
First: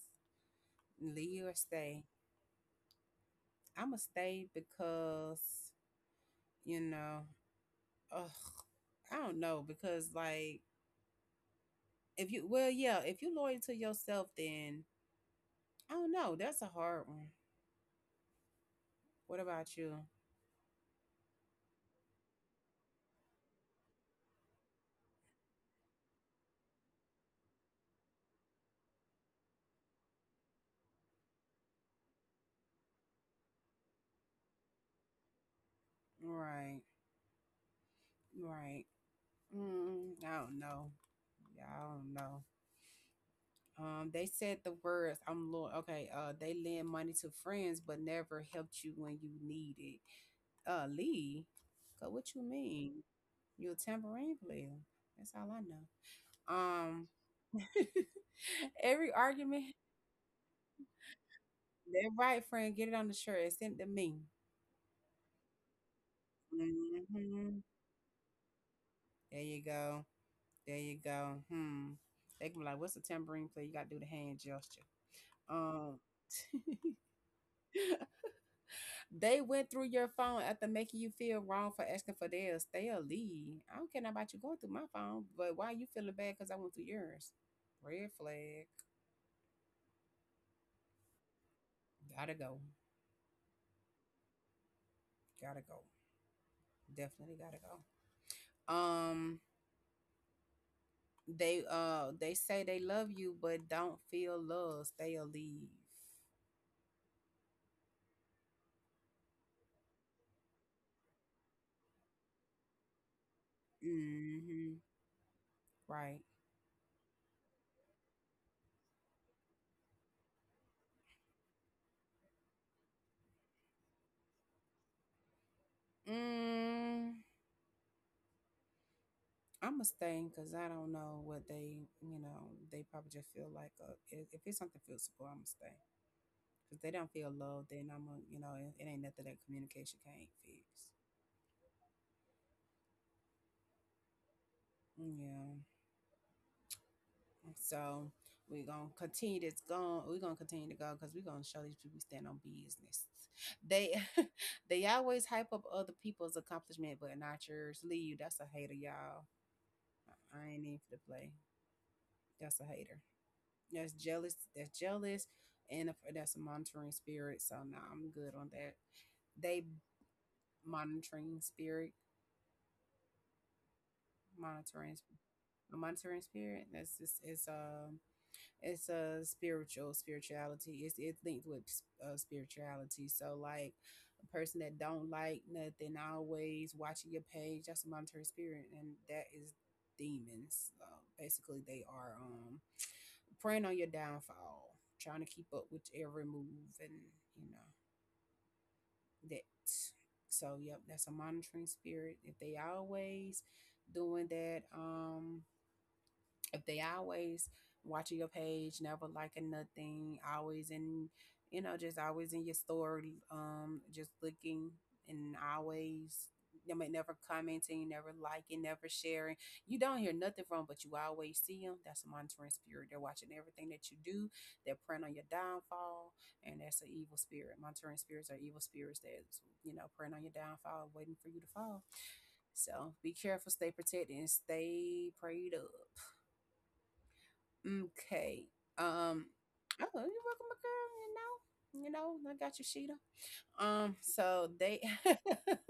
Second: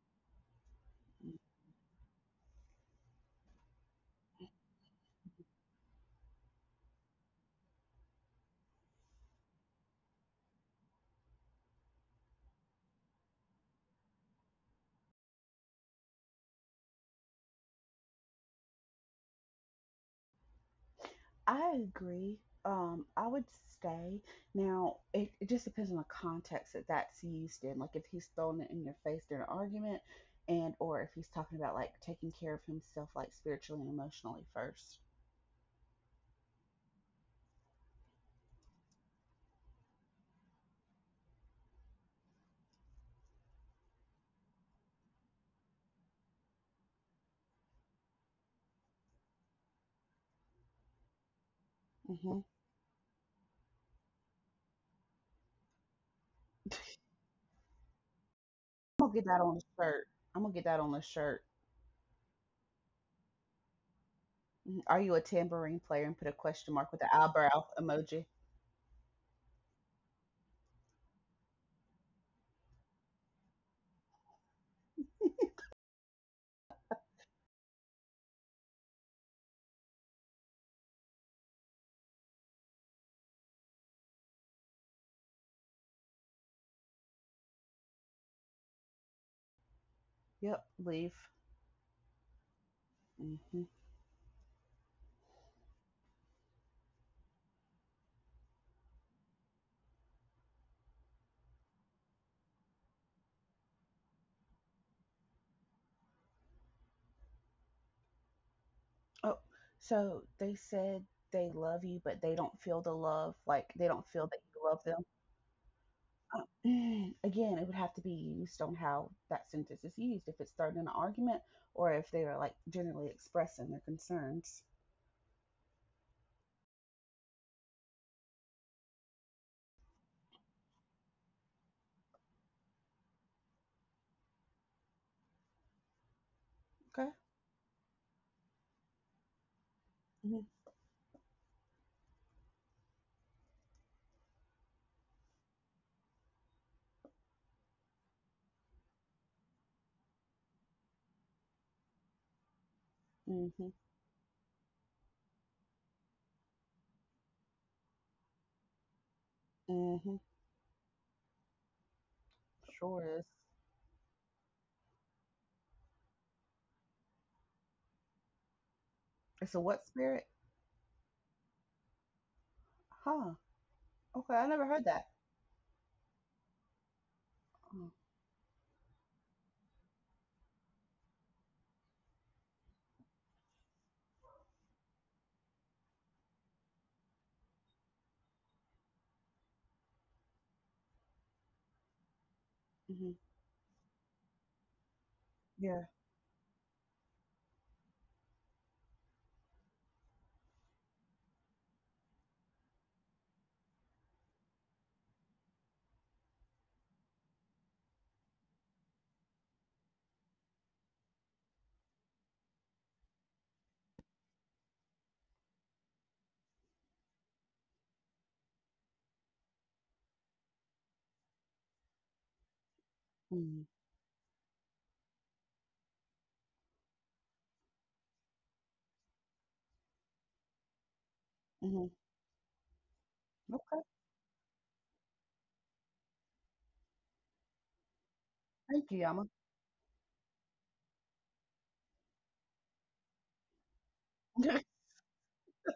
S1: leave or stay." Imma stay because, you know, ugh, I don't know, because, like, if you well, yeah, if you loyal to yourself, then I don't know, that's a hard one. What about you?
S2: I agree. I would stay. Now, it just depends on the context that that's used in. Like if he's throwing it in your face during an argument, and or if he's talking about like taking care of himself, like spiritually and emotionally 1st.
S1: Right, right. Mm, I don't know. Yeah, I don't know. They said the words, I'm Lord. Okay, they lend money to friends, but never helped you when you need it. Lee, go,
S2: Mm-hmm.
S1: what you
S2: I'm
S1: mean? You're a tambourine player. That's all I know. Um,
S2: gonna
S1: every
S2: get that on the
S1: argument,
S2: shirt. I'm gonna get that on the shirt.
S1: that right, friend, get it on the shirt and send it to me.
S2: Mhm. Are you a tambourine player? And put a question mark with the
S1: Hmm.
S2: eyebrow emoji.
S1: There you go. There you go. Hmm. They can be like, what's a tambourine player? You got to do the hand gesture. Um, They went through your phone after making you feel wrong for asking for theirs. They'll leave. I don't care nothing about you going through my phone, but why you feeling bad because I went through yours? Red flag.
S2: Yep, leave.
S1: Gotta go.
S2: Hmm.
S1: Gotta go. Definitely gotta go. Um, they they say they love you, but don't feel love. They'll leave.
S2: Oh, so they said they love you, but they don't feel the love. Like they don't feel that you
S1: Mm-hmm.
S2: love them.
S1: Right.
S2: Um, Again, it would have to be used on how that sentence is used, if it's starting an argument or if they are like generally expressing their concerns.
S1: Mm, I'm a stay because I don't know what they, you know, they probably just feel like if it's something physical, I'm a stay. Cause they don't
S2: Okay.
S1: feel loved, then I'm a, you know, it ain't nothing that communication can't
S2: Hmm.
S1: fix. Yeah. So we're gonna continue to go because we're gonna show these people we stand on business.
S2: Hmm.
S1: They they always hype up other people's accomplishment but not yours. Leave. That's a hater, y'all.
S2: Hmm.
S1: I ain't in for the play. That's a hater.
S2: Sure is.
S1: That's jealous. That's jealous. And a, that's a monitoring spirit. So now I'm good on that.
S2: It's a
S1: They
S2: what spirit?
S1: monitoring spirit.
S2: Huh. Okay, I never heard
S1: Monitoring
S2: that.
S1: A monitoring spirit. That's just
S2: Oh,
S1: it's a spiritual spirituality. It's linked with spirituality. So like a person that don't like nothing always watching your page. That's a monitoring spirit, and that is demons. Basically, they are
S2: Mm-hmm.
S1: preying on your downfall, trying to keep up
S2: Yeah.
S1: with every move, and you know that. So yep, that's a monitoring spirit. If they always doing that, if they always watching your page, never liking nothing, always in, you know, just always in your story, just looking and always, I mean, never commenting, never liking, never sharing. You don't hear nothing from 'em, but you always see them. That's a monitoring spirit. They're watching
S2: Mm-hmm.
S1: everything that you do. They're preying on your downfall, and that's an evil spirit. Monitoring spirits are evil spirits that's, you know, preying on your downfall, waiting for you to
S2: Mm-hmm.
S1: fall. So be careful, stay
S2: Okay.
S1: protected, and stay prayed up. Okay.
S2: Thank you, Yama.
S1: Um. Oh, you're welcome, my girl. You know, I got you, Sheeta. So they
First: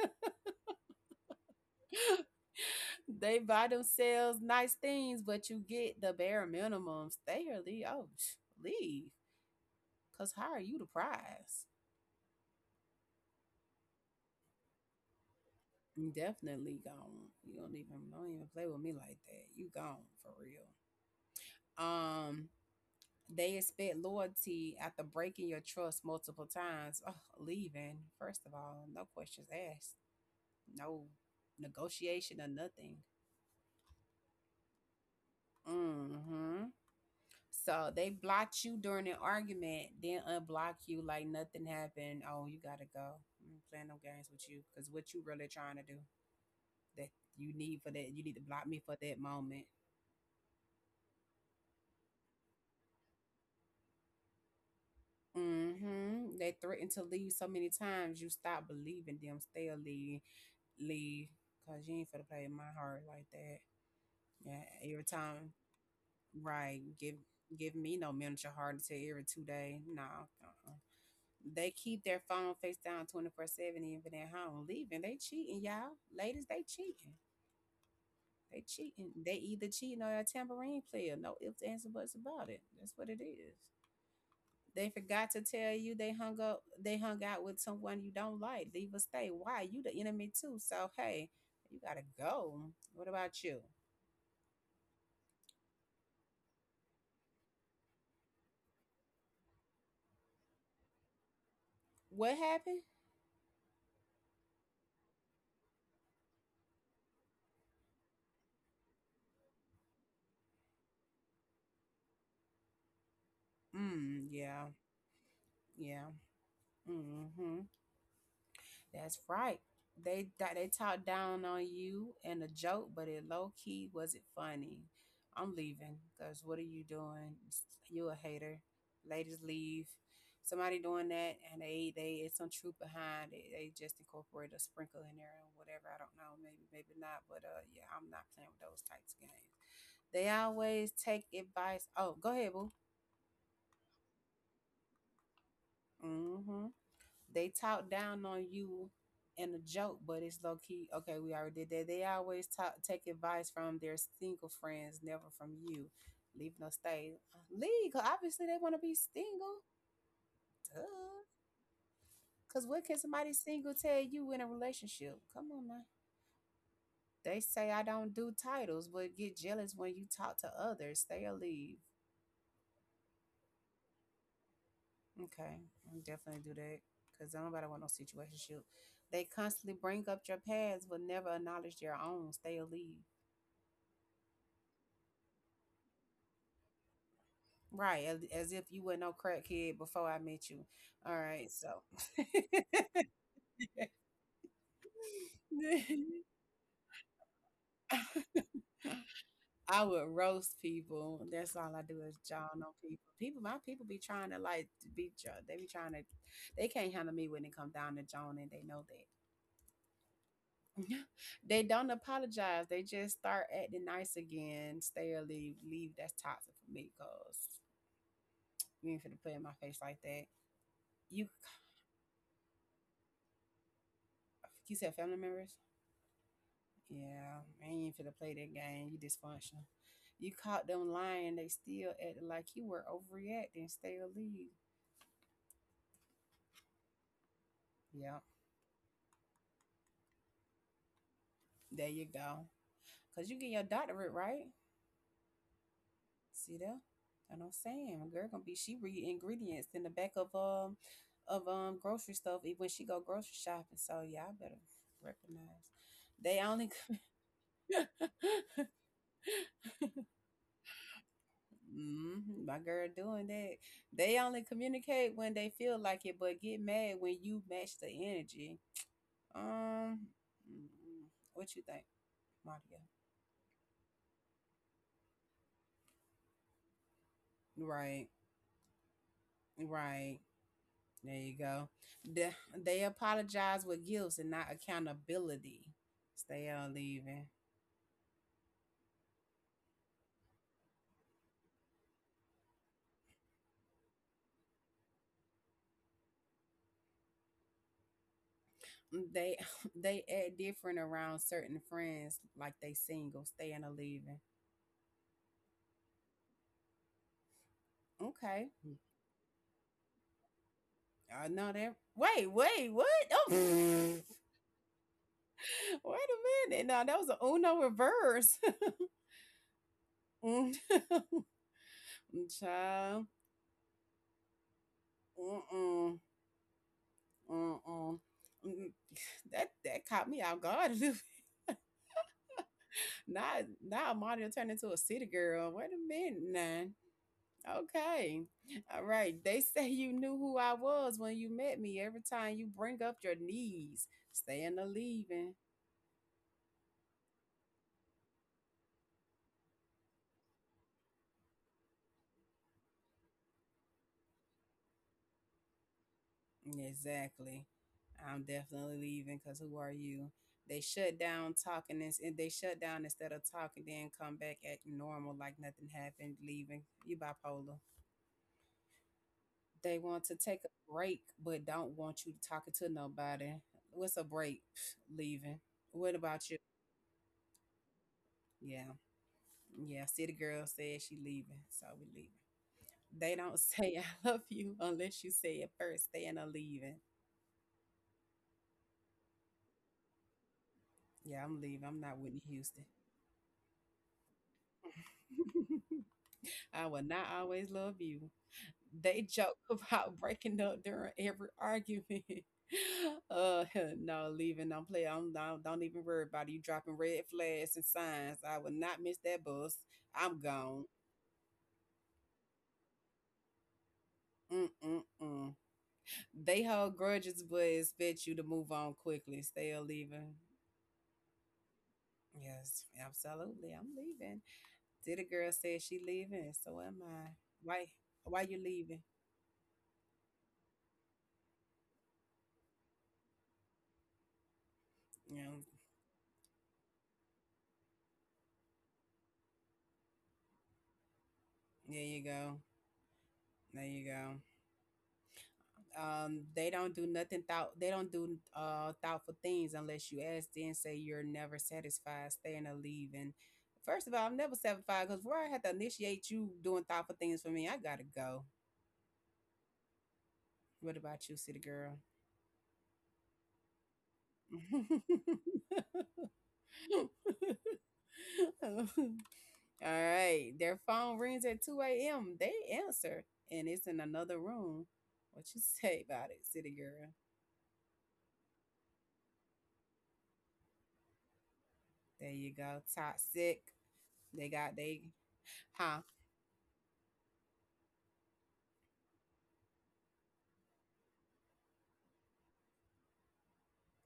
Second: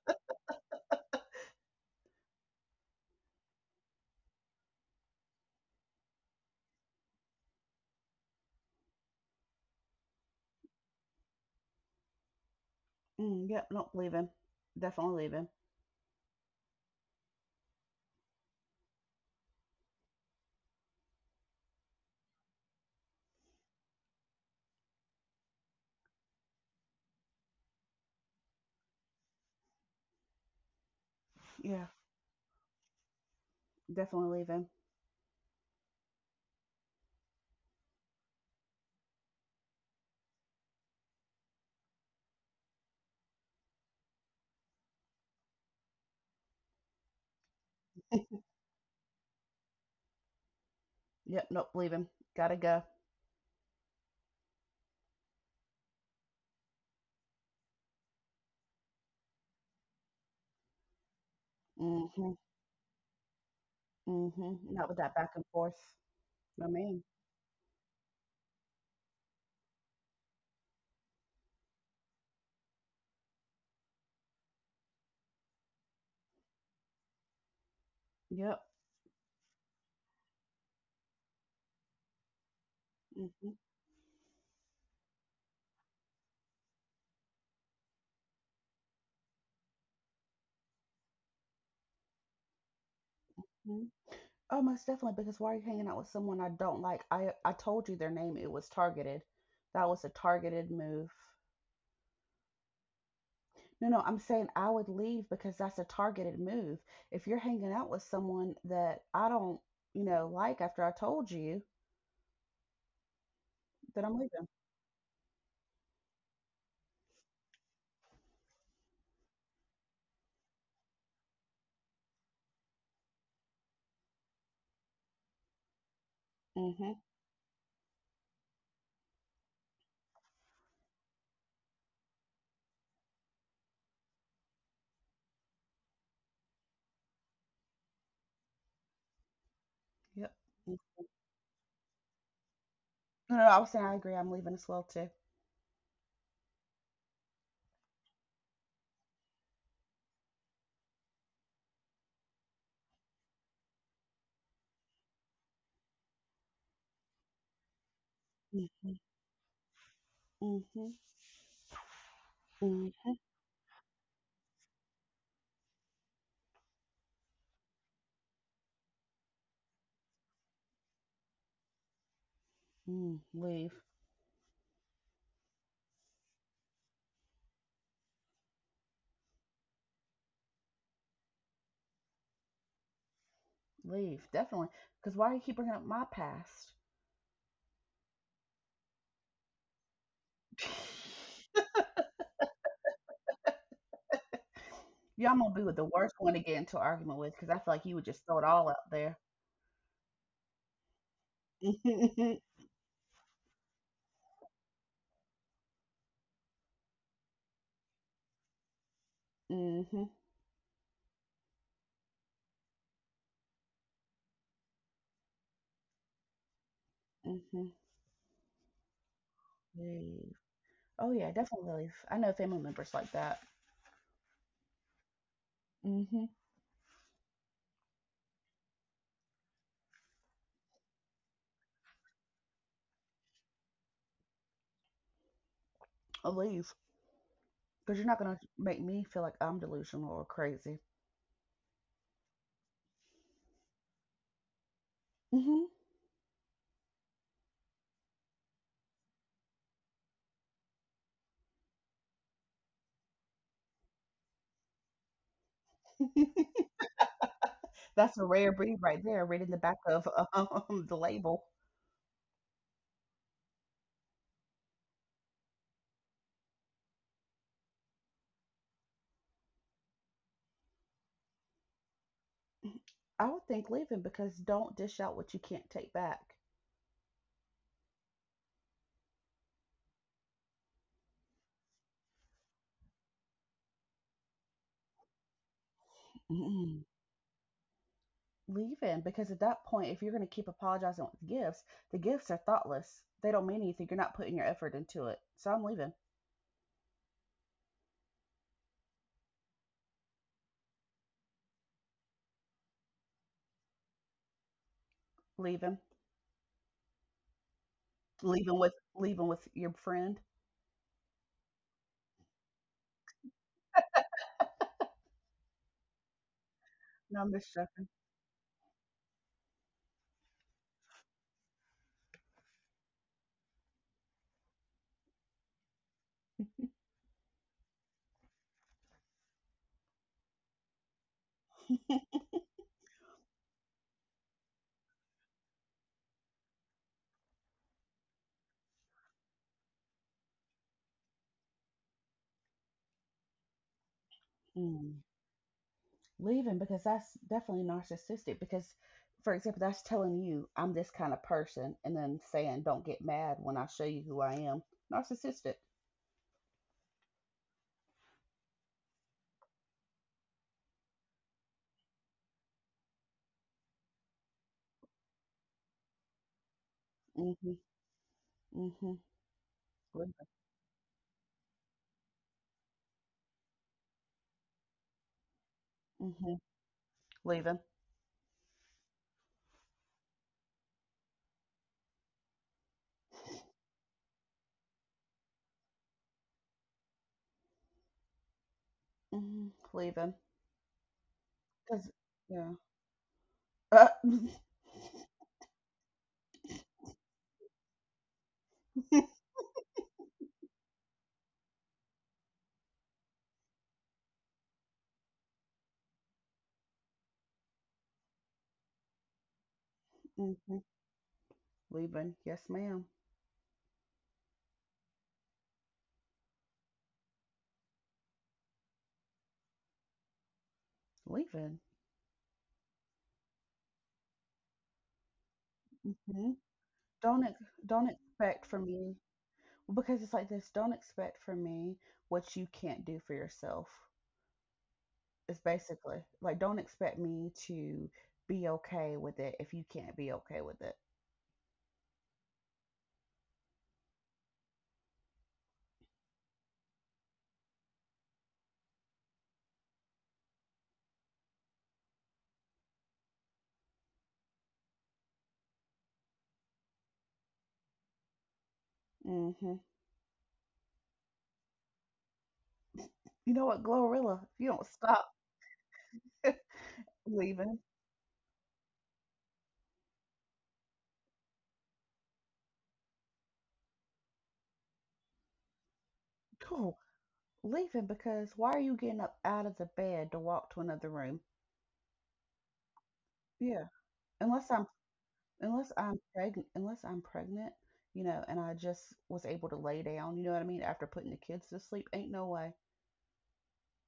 S1: they buy themselves nice things, but you get the bare minimum. Stay or leave. Oh, psh, leave. Cause how are you the prize?
S2: Mm, yep. Nope. Leaving. Definitely leaving.
S1: You definitely gone. You don't even play with me like that. You gone for real. Um. They expect loyalty after breaking your trust multiple times. Oh, leaving first of all, no questions asked, no
S2: Yeah.
S1: negotiation or nothing.
S2: Definitely leaving.
S1: Hmm. So they blocked you during an argument, then unblock you like nothing happened. Oh, you gotta go. I'm playing no games with you because what you really trying to do that, you need to block me for that moment.
S2: Yep. Nope. Leaving. Gotta go.
S1: Hmm. They threatened to leave so many times you stop believing them. Still leave, leave, cause you ain't for to
S2: Mm-hmm.
S1: play in my heart like that. Yeah,
S2: Mm-hmm. Not with
S1: every
S2: that back and
S1: time.
S2: forth. No
S1: Right.
S2: man.
S1: Give me no miniature heart attack every two day. No. Uh-uh. They keep their phone face down 24/7 even at home. Leaving. They cheating, y'all. Ladies, they cheating. They
S2: Yep.
S1: cheating. They either cheating or a tambourine player. No ifs, ands, or buts about it. That's what it
S2: Mm-hmm.
S1: is. They forgot to tell you they hung up they hung out with someone you don't like. Leave or stay. Why? You the enemy too. So hey, you gotta go. What about you?
S2: Mm-hmm. Oh, most definitely. Because why are you hanging out with someone I don't like? I told you their name. It was targeted. That was a targeted move.
S1: What happened?
S2: No, no. I'm saying I would leave because that's a targeted move. If you're hanging out with someone that I don't, like after I told you, then I'm
S1: Mm,
S2: leaving.
S1: yeah, yeah. Hmm. That's right. They talked down on you and a joke, but it low key wasn't funny. I'm leaving because what are you
S2: Mm-hmm.
S1: doing? You a hater. Ladies leave. Somebody doing that and they it's some truth behind it. They just incorporate a sprinkle in there and whatever. I don't know, maybe maybe not. But yeah, I'm not playing with those types of games.
S2: Yep.
S1: They
S2: Mm.
S1: always take advice. Oh, go ahead, boo.
S2: No, no. I was saying I agree. I'm leaving as well too.
S1: Mm-hmm. They talk down on you in a joke, but it's low key. Okay, we already did that. Take advice from their single friends, never from you. Leave no stay. Leave, 'cause obviously they want to
S2: Mm-hmm.
S1: be single.
S2: Mm-hmm.
S1: Duh. Because what can
S2: Mm-hmm.
S1: somebody single tell you in a relationship? Come on now. They say I don't do titles, but get jealous when you talk to others. Stay or leave.
S2: Mm, leave.
S1: Okay, I'll definitely do that because nobody want no situationship. They constantly bring up your past, but never acknowledge their own. Stay or leave.
S2: Leave. Definitely. Because why do you keep bringing up my past?
S1: Right, as if you were no crackhead before I met you. All right, so
S2: Yeah, I'm gonna be with the worst one to get into an argument with because I feel like you would just throw it all out there.
S1: I would roast people. That's all I do is jawn on people. People, my people be trying to like to be. They be trying to. They can't handle me when it comes down to John, and they know that.
S2: hmm hmm
S1: They don't apologize. They just start acting nice again. Stay or leave. Leave. That's toxic for me because
S2: hmm
S1: you ain't finna put in my face like that.
S2: Leave. Oh
S1: You,
S2: yeah, definitely leave. I know family members like that.
S1: you said family members.
S2: Hmm.
S1: Yeah, I ain't even finna play that game. You dysfunctional. You caught them lying. They still acting like you were overreacting. Stay a lead.
S2: I'll leave because you're not
S1: Yeah,
S2: gonna make me feel like I'm delusional or crazy.
S1: there you go. Cause you get your doctorate, right?
S2: Hmm.
S1: See there? That's what I'm saying. My girl gonna be, she read ingredients in the back of grocery stuff when she go grocery shopping. So yeah, I better recognize. They only
S2: That's a rare breed right there, reading the back of the label.
S1: hmm, my girl doing that. They only communicate when they feel like it, but get mad when you match the energy. Um, mm, what you think, Maria?
S2: I would think leaving because don't dish out what you can't take back.
S1: Right, right. There you go. The, they apologize with gifts and not accountability. Stay on leaving.
S2: Leaving because at that point, if you're going to keep apologizing with gifts, the gifts are thoughtless. They don't mean anything. You're not putting your effort into it. So I'm leaving.
S1: They they act different around certain friends, like they single. Staying or leaving.
S2: Leaving.
S1: Okay.
S2: Leaving with your friend.
S1: I know that. Wait, wait, what? Oh. Wait a minute. Now that was
S2: No,
S1: a
S2: I'm just
S1: Uno
S2: joking.
S1: reverse. Mm. Child. Mm-mm. Mm-mm. Mm. That caught me off guard a little bit. Now now Amalia turned into a city girl. Wait a minute now. Okay. All right. They say you knew who I was when you met me every time you bring up your knees. Staying or
S2: Mm.
S1: leaving.
S2: Leaving because that's definitely narcissistic. Because, for example, that's telling you I'm this kind of person, and then saying don't get mad when I show you who I am. Narcissistic.
S1: Exactly. I'm definitely leaving because who are you? They shut down instead of talking, then come back at normal like nothing happened, leaving. You
S2: Mm-hmm.
S1: bipolar.
S2: Mm-hmm.
S1: They want to
S2: Leaving.
S1: take a break, but don't want you talking to nobody. What's a break? Pfft, leaving. What
S2: Mm-hmm.
S1: about you?
S2: Leaving.
S1: Yeah. Yeah. City girl said she leaving, so we leaving. They don't say I love you unless you say it first. They end up leaving.
S2: Mm-hmm. Leaving.
S1: Yeah, I'm leaving. I'm
S2: Because
S1: not Whitney
S2: yeah.
S1: Houston.
S2: Uh,
S1: I will not always love you. They joke about breaking up during every argument. uh, no, leaving. Don't play. Don't even worry about it. You dropping red flags and signs. I will not miss that bus. I'm
S2: hmm
S1: gone.
S2: Leaving. Yes, ma'am.
S1: Mm-mm-mm. They hold grudges, but expect you to move on quickly. Still leaving.
S2: Leaving.
S1: Yes, absolutely. I'm leaving. Did a girl said she
S2: Hmm.
S1: leaving? So am I.
S2: Don't ex-
S1: Why?
S2: don't
S1: Why you
S2: expect from
S1: leaving?
S2: me. Well, because it's like this. Don't expect from me what you can't do for yourself.
S1: Yeah.
S2: It's basically like don't expect me to be okay with it if you can't be okay with it.
S1: There you go. There you go. They don't do thoughtful things unless you ask, then say you're never satisfied. Staying or leaving? First of all, I'm never satisfied because where I had to initiate you doing thoughtful things for me, I gotta go.
S2: Hmm.
S1: What about you, city girl?
S2: You know what, Glorilla? If you don't stop leaving,
S1: All right, their phone rings at 2 a.m, they answer and it's in another room. What you say about it, city
S2: oh,
S1: girl?
S2: leaving because why are you getting up out of the bed to walk to another room?
S1: There you go. Toxic.
S2: Yeah.
S1: They
S2: Unless
S1: got
S2: I'm
S1: they
S2: unless
S1: huh.
S2: I'm pregnant, unless I'm pregnant, you know, and I just was able to lay down, you know what I mean, after putting the kids to sleep, ain't no way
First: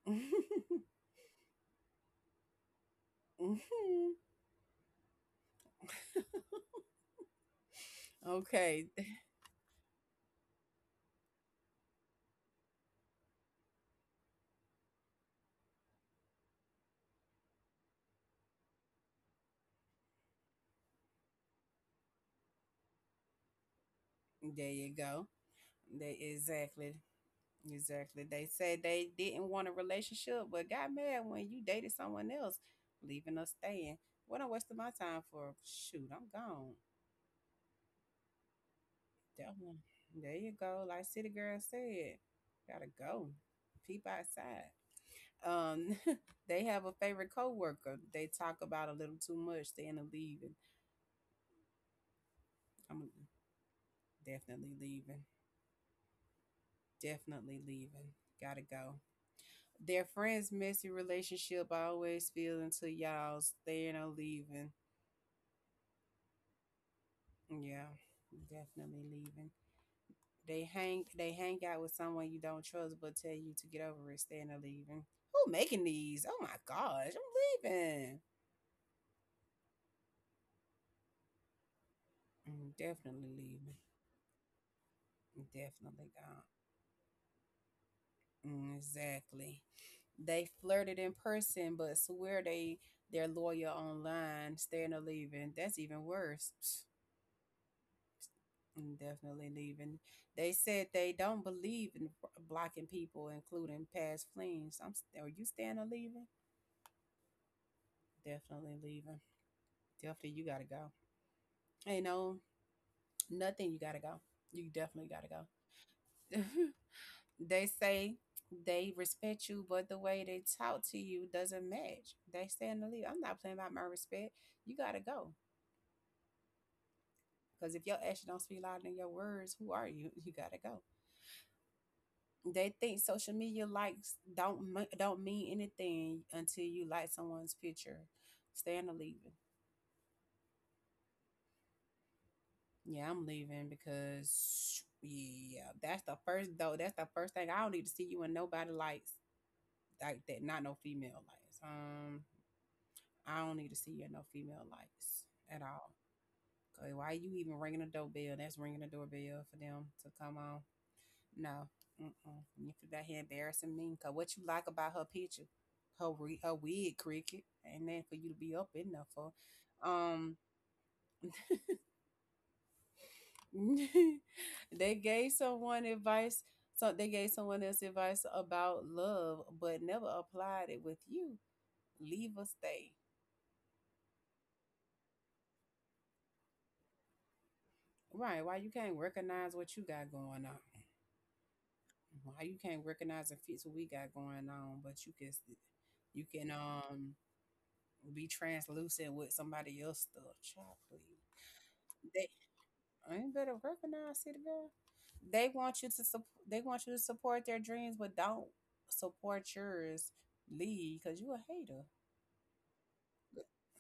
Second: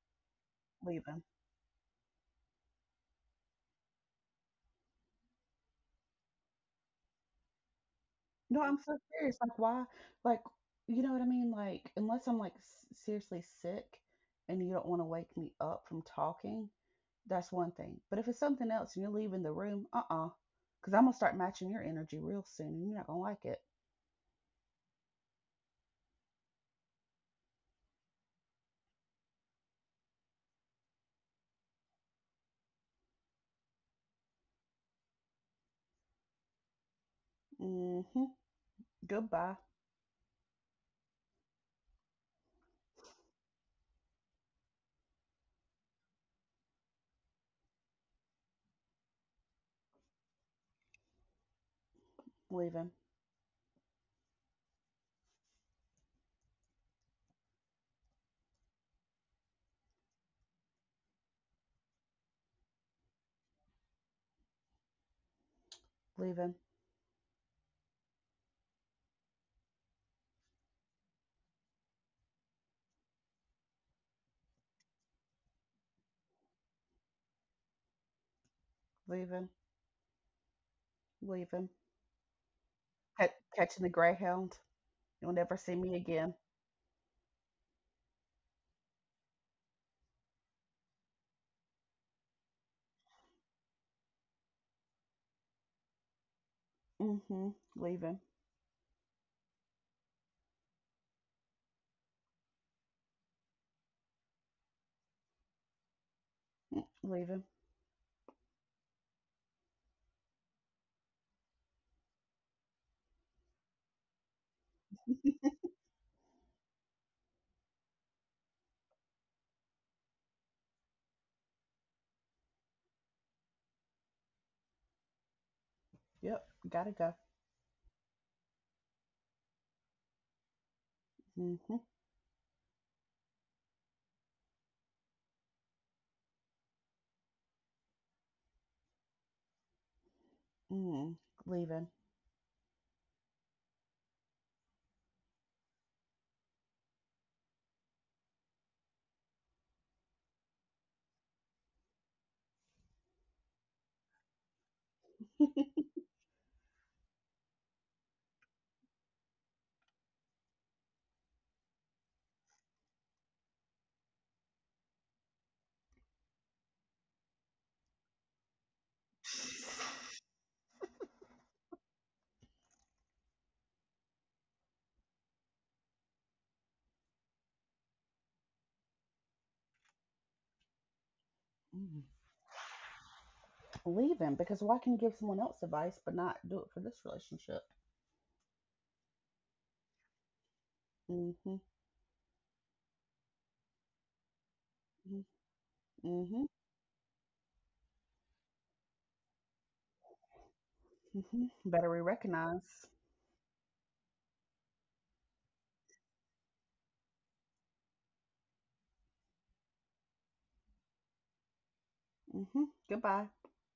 S2: leaving. No, I'm
S1: Okay,
S2: so serious. Like, why? Like, you know what I mean? Like, unless I'm like seriously sick and you don't want to wake me up from talking, that's one thing. But if it's something else and you're leaving the room, uh-uh, because I'm gonna start matching your energy real soon and you're not gonna like it.
S1: there you go. They exactly, exactly. They said they didn't want a relationship, but got mad when you dated someone else, leaving us staying. What I'm wasting my time for? Shoot, I'm gone.
S2: Mm-hmm.
S1: That
S2: Goodbye.
S1: one. There you go. Like City Girl said, gotta go. Peep outside. Um, they have a favorite coworker. They talk about a little too much. They end up leaving.
S2: Leaving,
S1: I'm definitely leaving. Definitely leaving. Gotta go. Their friends' messy relationship always spill into y'all's. They ain't no leaving.
S2: leaving,
S1: Yeah, definitely leaving. They hang out with someone you don't trust but tell you to get over it, staying or leaving. Who making these? Oh my gosh, I'm leaving.
S2: leaving, leaving.
S1: Mm, definitely
S2: Ca-
S1: leaving.
S2: catching the greyhound. You'll never see me
S1: Definitely
S2: again.
S1: gone. Mm, exactly. They flirted in person but swear they're loyal online, staying or leaving. That's even worse.
S2: Mm-hmm. Leaving.
S1: I'm definitely leaving. They said they don't believe in blocking people, including past flings. I'm. Are you staying or leaving?
S2: Mm, leaving.
S1: Definitely leaving. Definitely, you gotta go. Ain't no nothing. You gotta go. You definitely gotta go. They say they respect you, but the way they talk to you doesn't match. They staying to leave. I'm not playing about my respect. You gotta go.
S2: Yep. Gotta go.
S1: Cause if your actions don't speak louder than your words, who are you? You gotta go.
S2: Mm-hmm.
S1: They think social media likes don't mean anything until you like someone's picture. Staying or leaving?
S2: Mm. Leaving.
S1: Yeah, I'm leaving because yeah, that's the first though. That's the first thing. I don't need to see you in nobody lights like that. Not no female lights. I don't need to see you in no female lights at all. 'Cause why you even ringing the doorbell? That's ringing the doorbell for them to come on. No. Mm-mm. You sit out here embarrassing me. Cause what you like about her picture, her wig, cricket, and then for you to be up in there for. Um, they gave someone advice. So they gave someone else advice about love, but never applied it with you.
S2: Mm.
S1: Leave or stay.
S2: Leaving. Because why can you give someone else advice but not do it for this relationship?
S1: Right? Why you can't recognize what you got going on?
S2: Mm-hmm.
S1: Why you can't recognize and fix what we got going on? But
S2: Mm-hmm.
S1: you
S2: Mm-hmm.
S1: can be translucent with somebody else's stuff. Child, please.
S2: Mm hmm. Better we
S1: They
S2: recognize.
S1: I ain't better recognize, city girl. They want you to support their dreams, but don't support yours. Leave, cause you a hater.
S2: Mm-hmm. Goodbye.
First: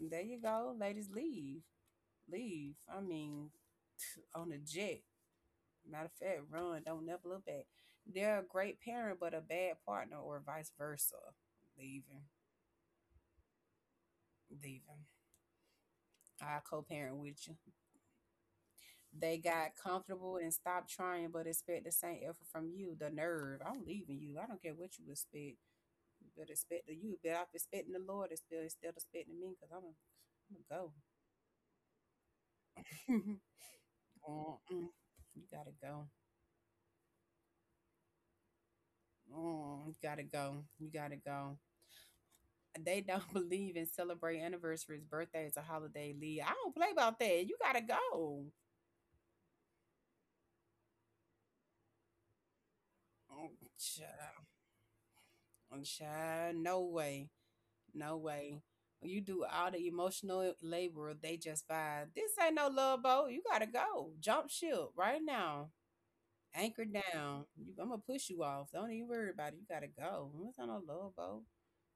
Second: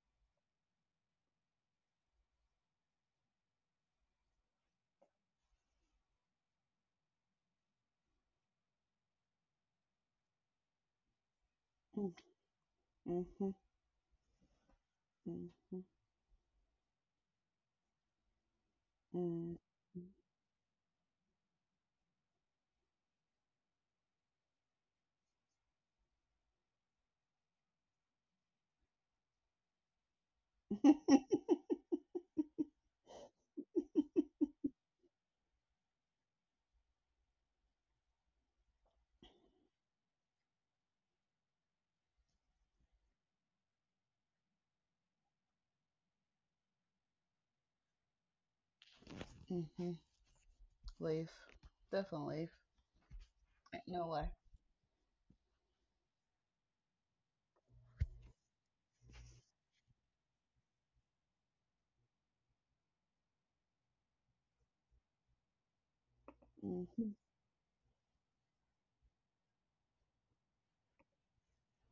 S1: There you go, ladies. Leave, leave. I mean, on a jet. Matter of fact, run. Don't never look back. They're a great parent, but a bad partner, or vice versa.
S2: Mm.
S1: Leaving,
S2: Mm-hmm.
S1: leaving.
S2: Mm-hmm.
S1: I co-parent with you. They got comfortable and stopped trying, but expect the same effort from you. The nerve. I'm leaving you. I don't care what you expect. You better expect the you. But I'm expecting the Lord is still instead of expecting me because gonna
S2: hmm. Mm. Hmm.
S1: I'm gonna go.
S2: Mm
S1: Mm-mm. You gotta go. Mm, you gotta go. You gotta go. They don't believe in celebrate anniversaries, birthdays, or holiday leave. I don't play about that. You gotta go.
S2: hmm. Mm hmm. Leave. Definitely leave.
S1: Mm,
S2: Ain't no way.
S1: Child, child, no way. No way. You do all the emotional labor, they just vibe. This ain't no love boat. You gotta go. Jump ship right now. Anchor
S2: Mm-hmm.
S1: down. You, I'm gonna push you off. Don't even worry about it. You gotta go. It's not no love boat.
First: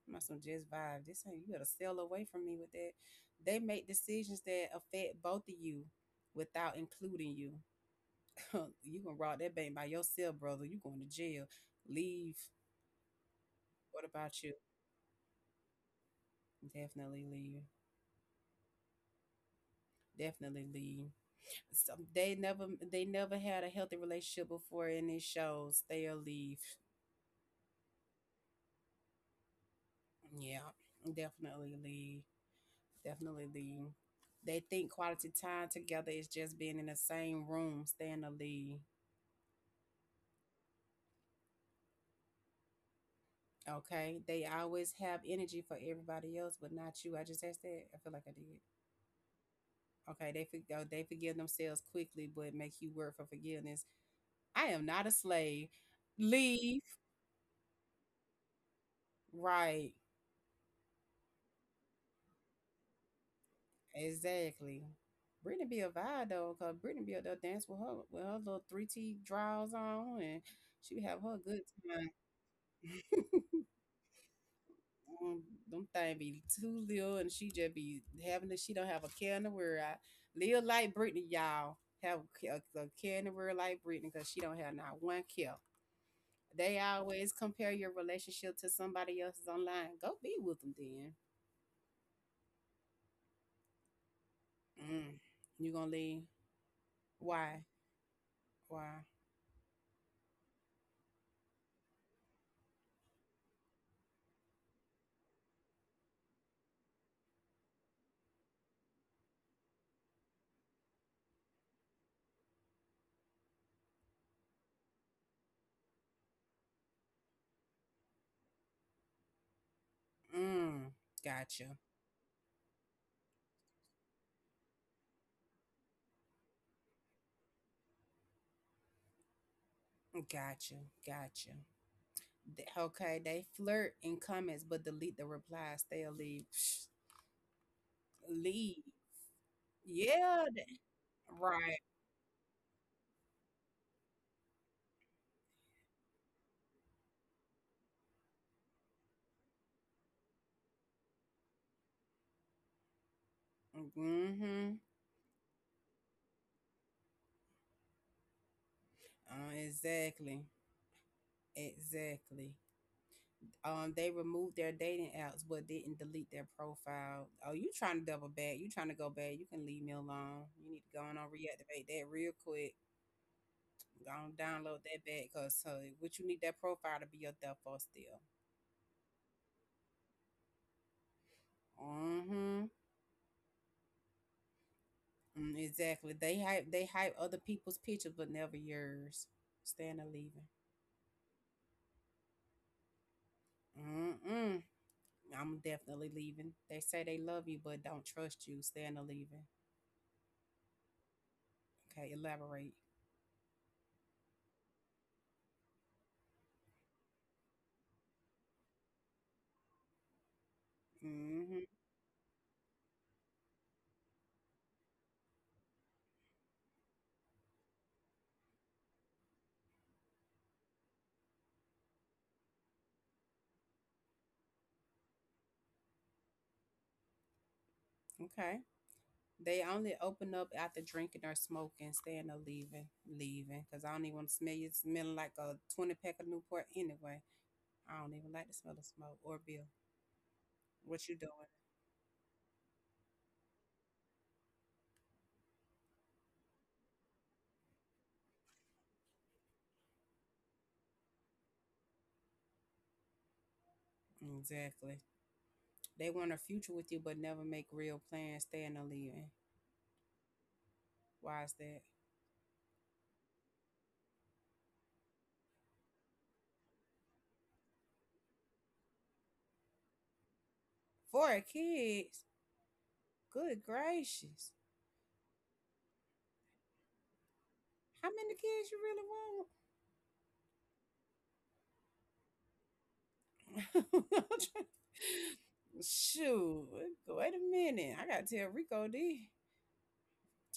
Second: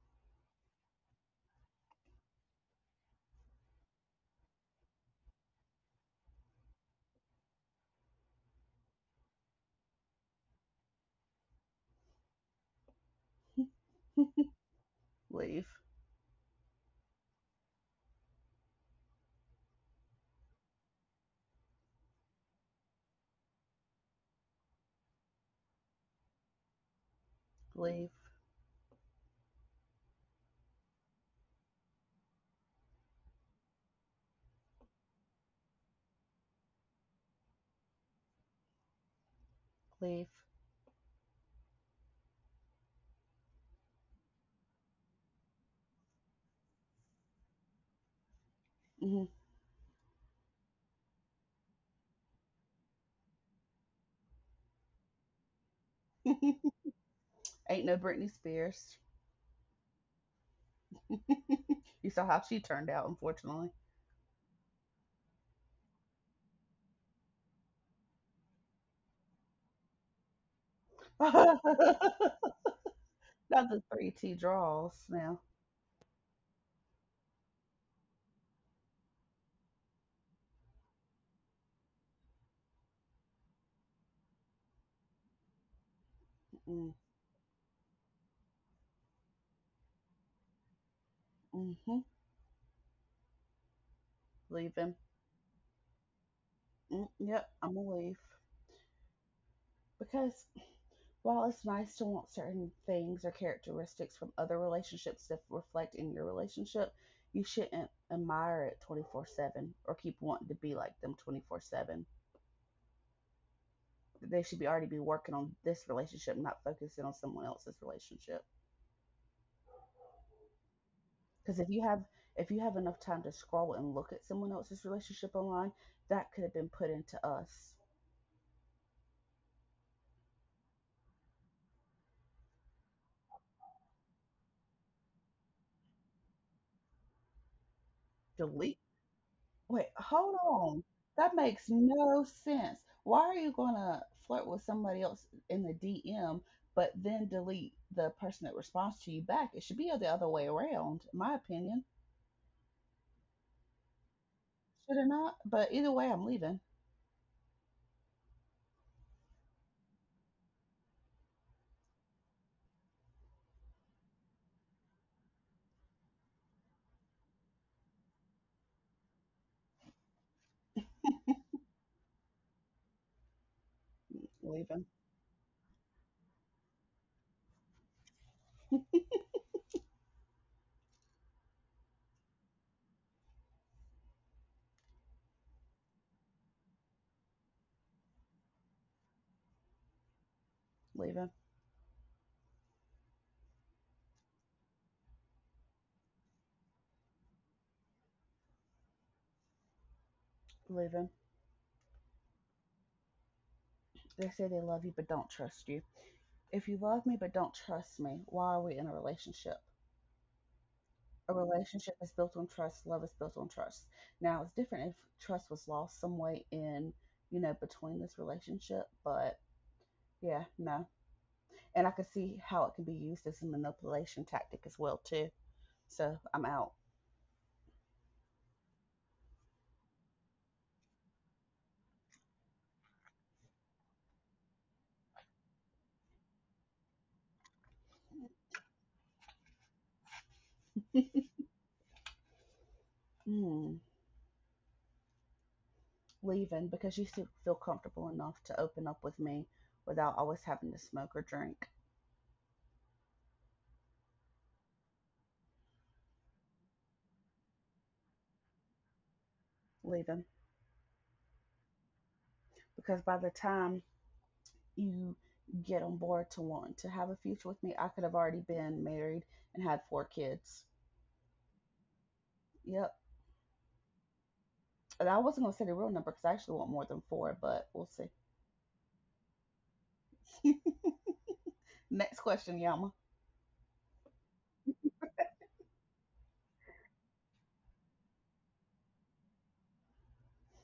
S1: I'm not some just vibe. This ain't you gotta sail away from me with that. They make decisions that affect both of you without including you. You gonna rock that bank by yourself, brother. You going to jail. Leave. What about you?
S2: Leave.
S1: Definitely leave. Definitely leave. So they never had a healthy relationship before and it shows. They'll leave.
S2: Leave.
S1: Yeah, definitely leave. Definitely leave. They think quality time together is just being in the same room staying lead.
S2: Leave.
S1: Okay, they always have energy for everybody else but not you. I just asked that. I feel like I did.
S2: Mm hmm.
S1: Okay, oh, they forgive themselves quickly but make you work for forgiveness. I am not a slave. Leave.
S2: Ain't no Britney Spears.
S1: Right.
S2: You saw how she turned out, unfortunately.
S1: Exactly. Brittany be a vibe though, cause Brittany be up there dance with her little three T draws on, and she be have her a
S2: Not
S1: good time.
S2: the three T draws now.
S1: Um, Them thing be too little, and she just be having it. She don't have a care in the world. I, live like Brittany, y'all. Have a, a care in the world like Brittany, cause she don't have not one care. They
S2: Mm.
S1: always compare your relationship to somebody else's online. Go be with them then.
S2: Hmm. Leave him.
S1: Mm. You gonna leave?
S2: Mm, yep,
S1: Why?
S2: I'm gonna leave.
S1: Why?
S2: Because while it's nice to want certain things or characteristics from other relationships to reflect in your relationship, you shouldn't admire it 24/7 or keep wanting to be like them 24/7. They should be already be working on this relationship, not focusing on someone else's relationship.
S1: Mm.
S2: Because if
S1: Gotcha.
S2: you have if you have enough time to scroll and look at someone else's relationship online, that could have been put into us.
S1: Got you. Got you. Okay, they flirt in comments but delete the replies. They'll leave. Psh,
S2: Delete.
S1: leave.
S2: Wait, hold
S1: Yeah,
S2: on. That makes
S1: right.
S2: no sense. Why are you gonna flirt with somebody else in the DM, but then delete the person that responds to you back? It should be the other way around, in my opinion.
S1: Mm-hmm.
S2: Should it not? But either way, I'm leaving.
S1: Exactly. Exactly. They removed their dating apps but didn't delete their profile. Oh, you trying to double back? You trying to go back? You can leave me alone. You need to go on and reactivate that real quick. Go on download
S2: Leaving.
S1: that back because what you need that profile to be your default still. Mm-hmm. Mm, exactly. They hype. They hype other people's pictures, but never yours. Staying or leaving.
S2: Leaving.
S1: Mm-mm. I'm definitely leaving. They say they love you, but don't trust you. Staying or leaving.
S2: Leaving.
S1: Okay. Elaborate.
S2: They say they love you but don't trust you. If you love me but don't trust me, why are we in a relationship? A
S1: Mm-hmm.
S2: relationship is built on trust. Love is built on trust. Now it's different if trust was lost some way in, you know, between this relationship. But yeah, no. And I can see how it can be used as a manipulation tactic as well too. So I'm out.
S1: Okay. They only open up after drinking or smoking. Staying or leaving. Leaving. Cause I don't even want to smell you smelling like a 20 pack of Newport anyway. I don't even like the smell of smoke or bill. What you doing?
S2: Hmm, leaving because you still feel comfortable enough to open up with me without always having to smoke or drink.
S1: Exactly. They want a future with you, but never make real plans. Staying or leaving.
S2: Leaving
S1: Why is that?
S2: because by the time you get on board to want to have a future with me, I could have already been married and had four kids.
S1: Four kids.
S2: Yep.
S1: Good gracious.
S2: And I wasn't gonna say the real number because I actually want more than four, but we'll see.
S1: How many kids you
S2: Next question, Yama.
S1: really want? Shoot. Wait a minute. I gotta tell Rico D.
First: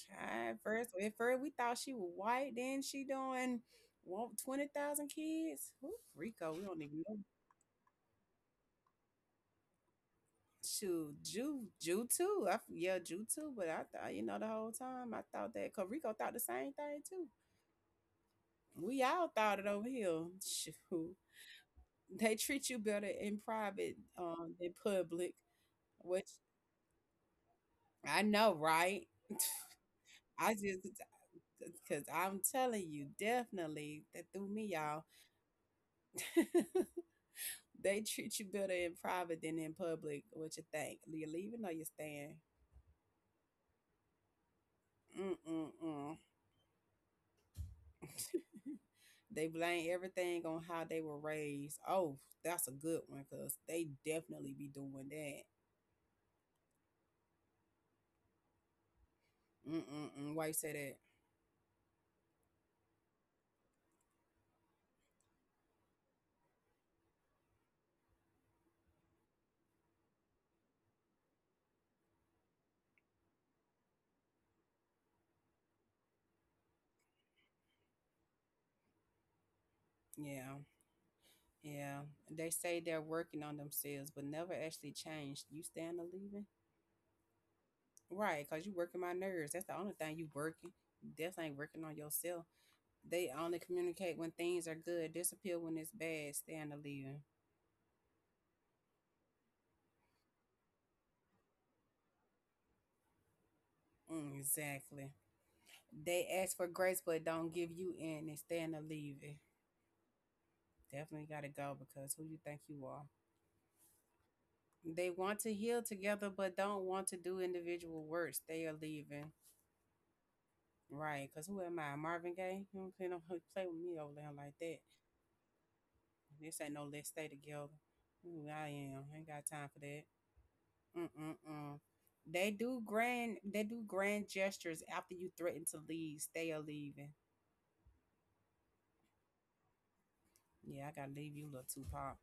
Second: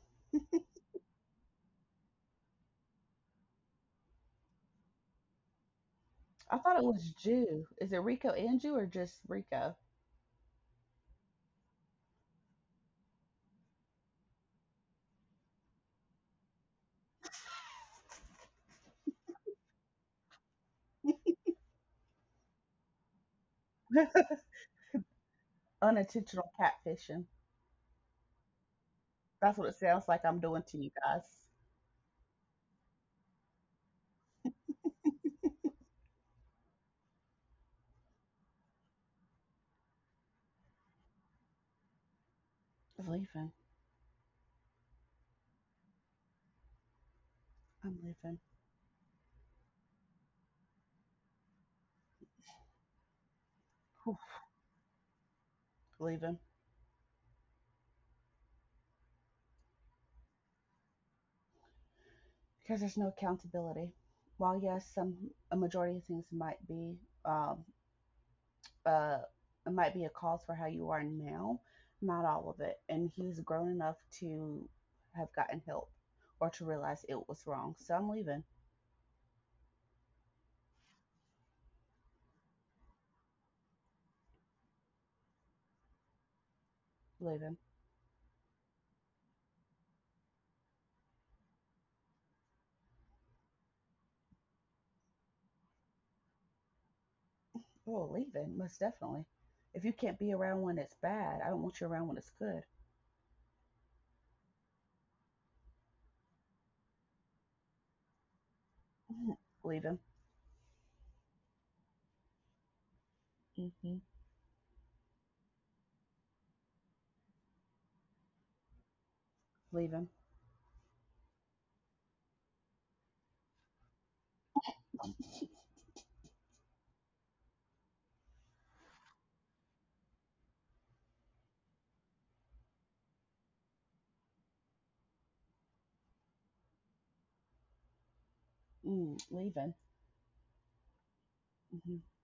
S1: Child, first we thought she was white, then she doing want 20,000 kids. Who Rico,
S2: I
S1: we
S2: thought
S1: don't
S2: it
S1: even
S2: was
S1: know.
S2: Jew. Is it Rico and Jew or just Rico?
S1: Shoot, Jew, Jew too. I, yeah, Jew too. But I thought, you know, the whole time I thought that, cause Rico thought the same thing too. We all thought it over here. Shoot. They treat you better in private than public, which
S2: Unintentional catfishing.
S1: I know, right?
S2: That's what it sounds like I'm
S1: I
S2: doing to
S1: just
S2: you guys.
S1: because I'm telling you, definitely that threw me, y'all. They treat you better in private than in public. What you think? You leaving or you staying?
S2: I'm leaving.
S1: Mm mm mm.
S2: I'm leaving.
S1: They blame everything on how they were raised. Oh, that's a good one because they
S2: Whew,
S1: definitely be doing that.
S2: leaving.
S1: Mm mm mm. Why you say that?
S2: Because there's no accountability. While yes, some a majority of things might be um, uh, it might be a cause for how you are now, not all of it. And he's grown enough to have gotten help or to realize it was wrong. So I'm leaving.
S1: Yeah. Yeah, they say they're working on themselves, but never actually changed. You stand to leaving,
S2: Leaving.
S1: right? Cause you working my nerves. That's the only thing you working. You definitely ain't working on yourself. They only communicate when things are good, disappear when it's bad. Stand to leaving.
S2: Oh, leaving, most definitely. If you can't be around when it's bad, I don't want you around when it's good.
S1: Mm, exactly. They ask for grace, but don't give you any. Stand to
S2: Mm-hmm.
S1: leaving.
S2: Leave
S1: Definitely got to go because who you think you are.
S2: him,
S1: They want to heal together, but don't want to do individual work. They are leaving.
S2: hmm leave him.
S1: Right, because who am I? Marvin Gaye? You know what I'm saying? Don't play with me over there like that. This ain't no let's stay together. Ooh, I am. I ain't got time for that. Mm-mm-mm. They do grand gestures after you threaten to leave. Stay or leaving.
S2: Mm, leaving.
S1: Yeah, I gotta leave you, little
S2: Hmm.
S1: Tupac.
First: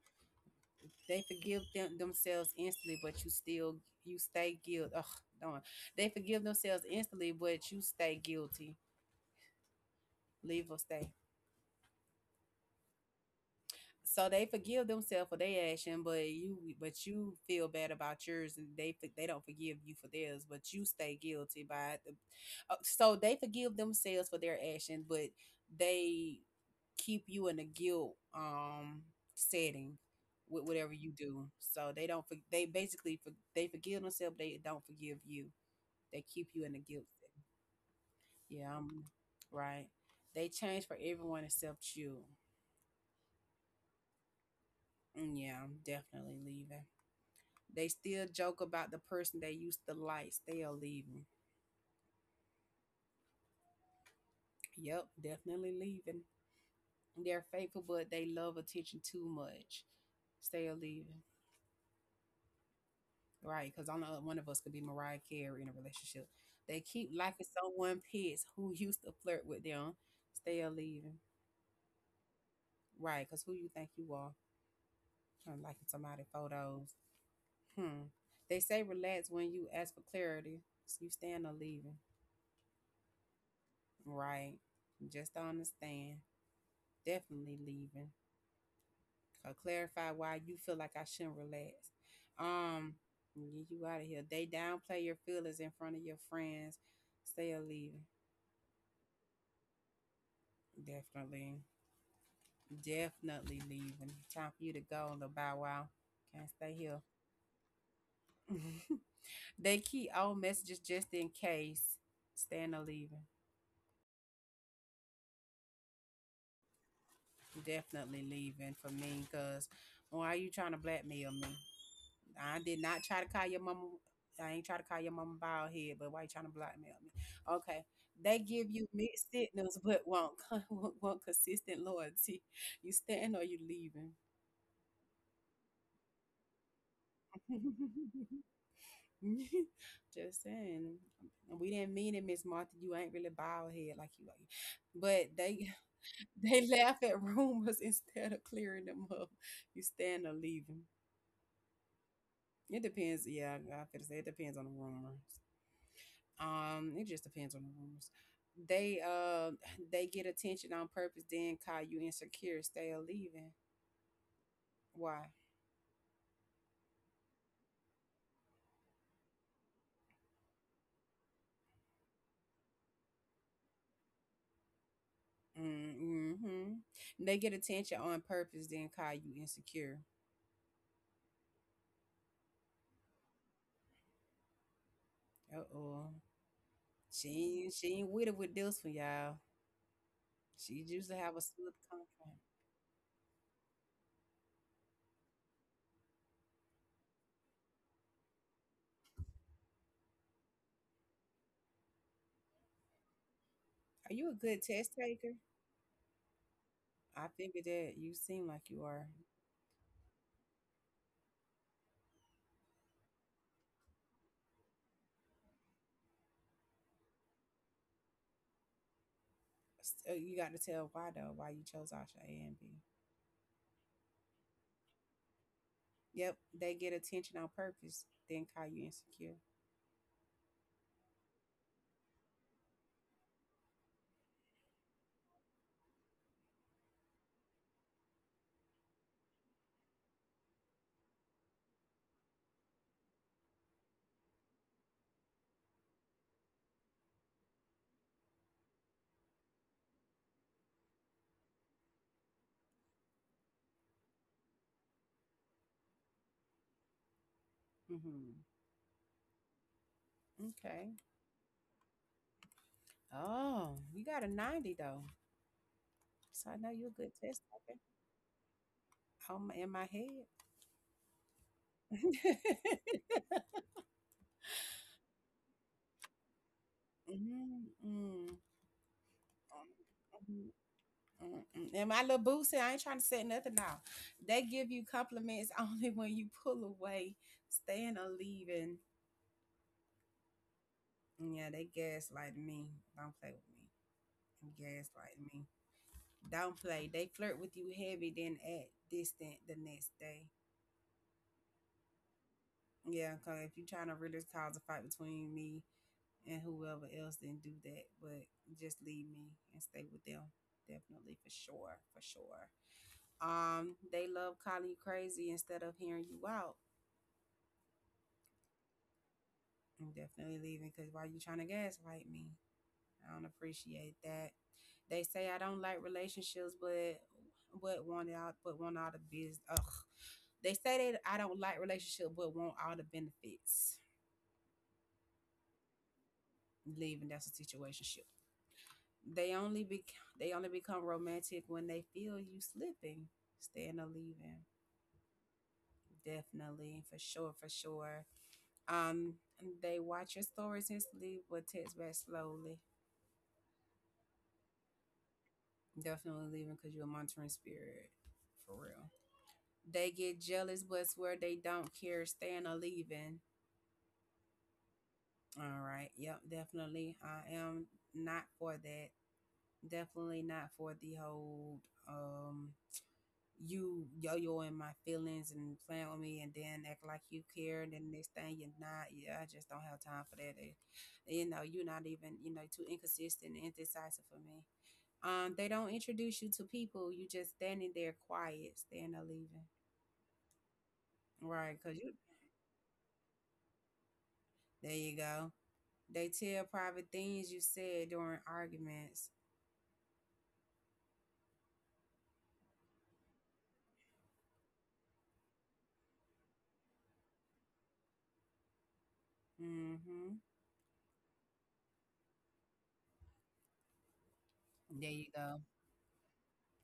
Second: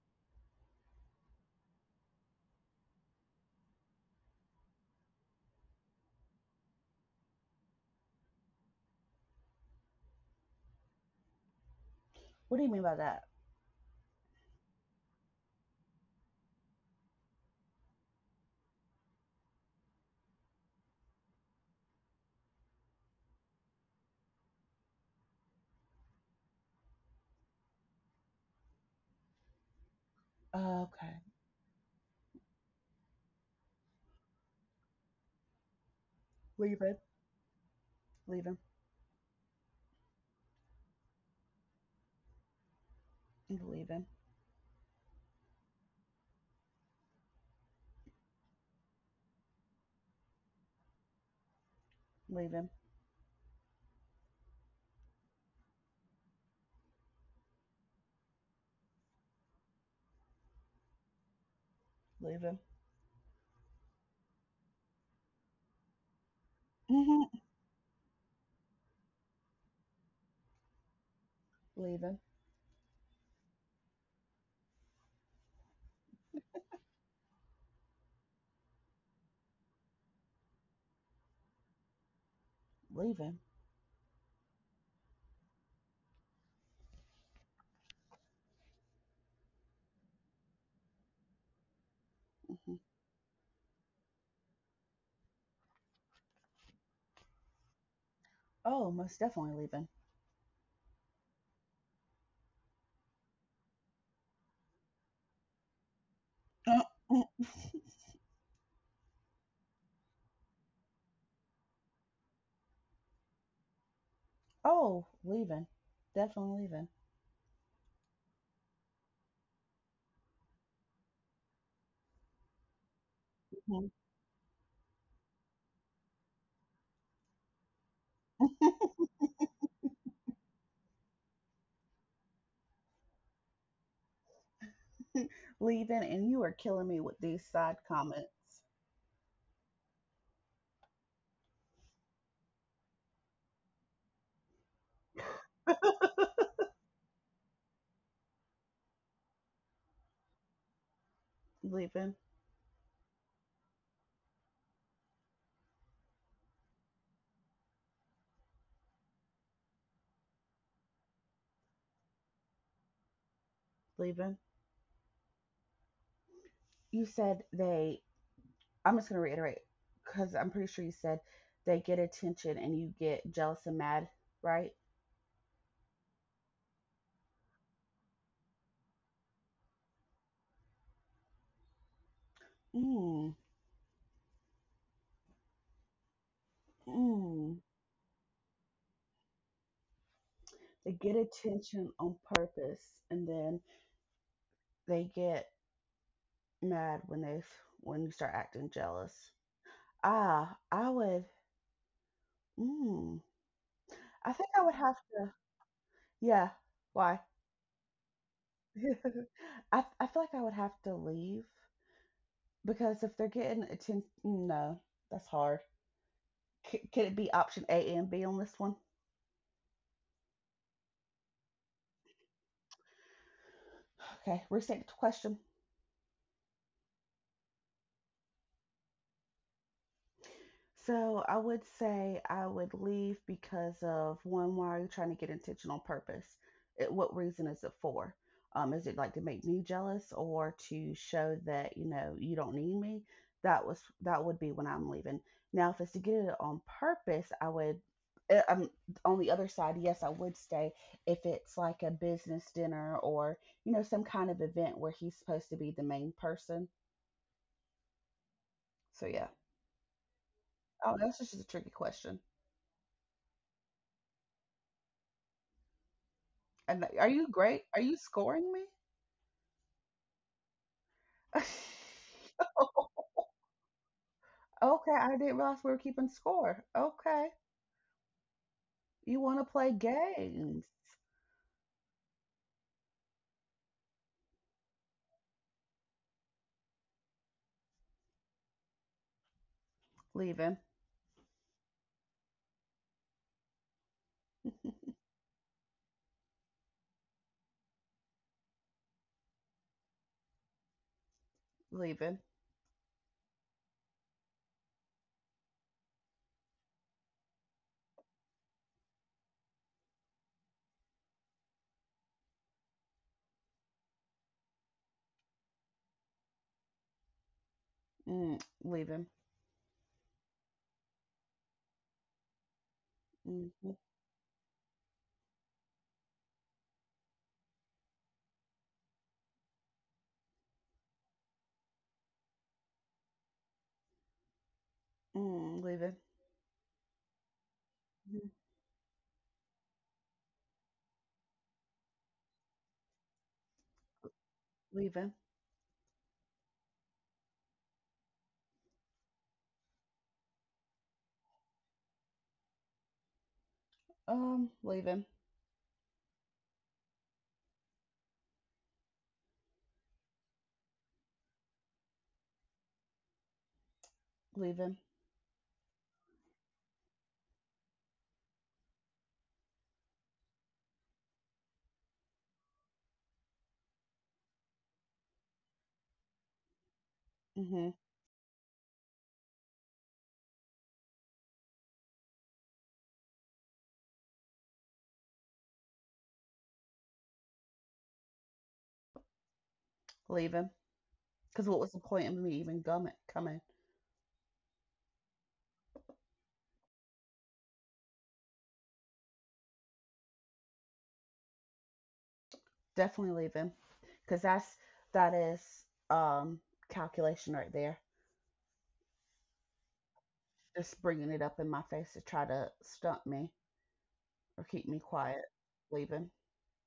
S1: They forgive themselves instantly, but you stay guilty. Ugh, darn. They forgive themselves instantly, but you stay guilty. Leave or stay.
S2: What do you mean by that?
S1: So they forgive themselves for their action, but you feel bad about yours, and they don't forgive you for theirs, but you stay guilty by it. So they forgive themselves for their action, but they keep you in a guilt setting with whatever
S2: Okay.
S1: you do. So they forgive themselves, they don't forgive you. They keep you
S2: Leaving.
S1: in a guilt setting.
S2: Leaving.
S1: Yeah, I'm right. They change for everyone except you.
S2: Leaving.
S1: Mm, yeah, I'm definitely leaving. They still joke about the person they used to like still leaving.
S2: Leaving.
S1: Yep, definitely leaving. They're faithful, but they love attention too much. Still leaving.
S2: Leaving.
S1: Right, because only one of us could be Mariah Carey in a relationship. They keep
S2: Hmm.
S1: liking someone pits who used to flirt with them. Still leaving.
S2: Leaving.
S1: Right, because who you think you are? Trying to liking somebody photos. Hmm. They say relax when you ask for clarity. So you stand or leaving.
S2: Leaving.
S1: Right. Just don't understand. Definitely leaving. Or clarify why you feel like I shouldn't relax.
S2: Hmm.
S1: Um, get you out of here. They downplay your feelings in front of your friends. Stay or leave.
S2: Oh, most definitely leaving.
S1: Definitely, definitely leaving. Time for you to go, little bow wow. Can't stay here. They keep old messages just in case. Staying or leaving.
S2: Oh, leaving. Definitely leaving.
S1: Definitely leaving for me, cause why are you trying to blackmail me? I did not try to call your
S2: Mhm.
S1: mama. I ain't try to call your mama bald head, but why you trying to blackmail me? Okay. They give you mixed signals, but won't, won't consistent loyalty. You staying or you leaving?
S2: Leaving, and you are killing me with these side comments.
S1: Just saying. And we didn't mean it, Miss Martha. You ain't really bald head like you are. But they they laugh at rumors instead of clearing them up. You staying or leaving.
S2: Leaving.
S1: It depends. Yeah, I to say it depends on the rumors. Um, it just depends on the rooms. They they get attention on purpose then call you insecure. Stay or leaving.
S2: Leaving.
S1: Why?
S2: You said they, I'm just going to reiterate because I'm pretty sure you said they get attention and you get jealous and mad, right?
S1: Mm-hmm. They get attention on purpose then call you insecure.
S2: Mm.
S1: Uh-oh.
S2: Mm.
S1: She ain't with it with this one, y'all. She
S2: They
S1: used
S2: get
S1: to have a slip
S2: attention on
S1: contract.
S2: purpose and then they get mad when they when you start acting jealous. Ah, I would, mm,
S1: Are you
S2: I
S1: a
S2: think I
S1: good
S2: would
S1: test
S2: have to,
S1: taker?
S2: yeah, why?
S1: I figured that you seem like you are.
S2: I feel like I would have to leave because if they're getting attention, no, that's hard. C- could it be option A and B on this one?
S1: You got to tell why though, why you chose option a and b.
S2: Okay, restate the question.
S1: Yep, they get attention on purpose then call you insecure.
S2: So I would say I would leave because of one, why are you trying to get intentional purpose? It, what reason is it for? Is it like to make me jealous or to show that, you know, you don't need me? That would be when I'm leaving. Now, if it's to get it on purpose, I would, uh, um on the other side, yes, I would stay if it's like a business dinner or, you know, some kind of event where he's supposed to be the main person.
S1: Hmm.
S2: So yeah.
S1: Okay.
S2: Oh, that's just a tricky question.
S1: Oh, you got a 90 though. So I know you're
S2: And
S1: a
S2: are
S1: good
S2: you
S1: test
S2: great?
S1: taker.
S2: Are you scoring me?
S1: Oh, my, in my head. Mm
S2: Okay, I didn't realize we were keeping score. Okay.
S1: mm mm,
S2: You want to play
S1: mm,
S2: games?
S1: mm. And my little boo said, I ain't trying to set nothing out. They give you compliments only when you pull away, staying or leaving.
S2: Leaving,
S1: Yeah, they gaslight me. Don't play with me. They gaslight me. Don't play. They flirt with you heavy, then act distant the next day.
S2: leaving,
S1: Yeah, because if you're trying to really cause a fight between me and whoever else didn't do that, but just leave me and stay with them. Definitely for sure, for sure. They love calling you crazy instead of hearing you out.
S2: leaving,
S1: I'm definitely leaving because why you trying to gaslight me? I don't
S2: mm, mm,
S1: appreciate that. They say I don't like relationships, but want out, but want all the biz. Ugh. They say that I don't like relationship, but want all the benefits.
S2: mm, leaving,
S1: Leaving that's a situation.
S2: mm,
S1: They only be they only become romantic when they feel you slipping, staying or leaving.
S2: leaving,
S1: Definitely, for sure, for sure. Um, they watch your stories and sleep, but text back slowly.
S2: leaving,
S1: Definitely leaving because you're a monitoring spirit, for real. They get jealous, but swear they don't care, staying or leaving.
S2: leaving,
S1: All right, yep, definitely. I am not for that. Definitely not for the whole. Um, you yo-yoing my feelings and playing with me, and then act like you care,
S2: mm-hmm,
S1: and then next thing you're not. Yeah, I just don't have time for that. You know, you're not even, too inconsistent and indecisive for me. They don't introduce you to people, you just standing there quiet, standing there leaving.
S2: leaving. Because what
S1: Right,
S2: was the
S1: because you,
S2: point of me even coming?
S1: there you go. They tell private things you said during arguments.
S2: Definitely leaving. Because that is um calculation right there.
S1: Mm-hmm,
S2: Just bringing it up in my face to try to stunt me. Or keep me
S1: there you
S2: quiet.
S1: go.
S2: Leaving.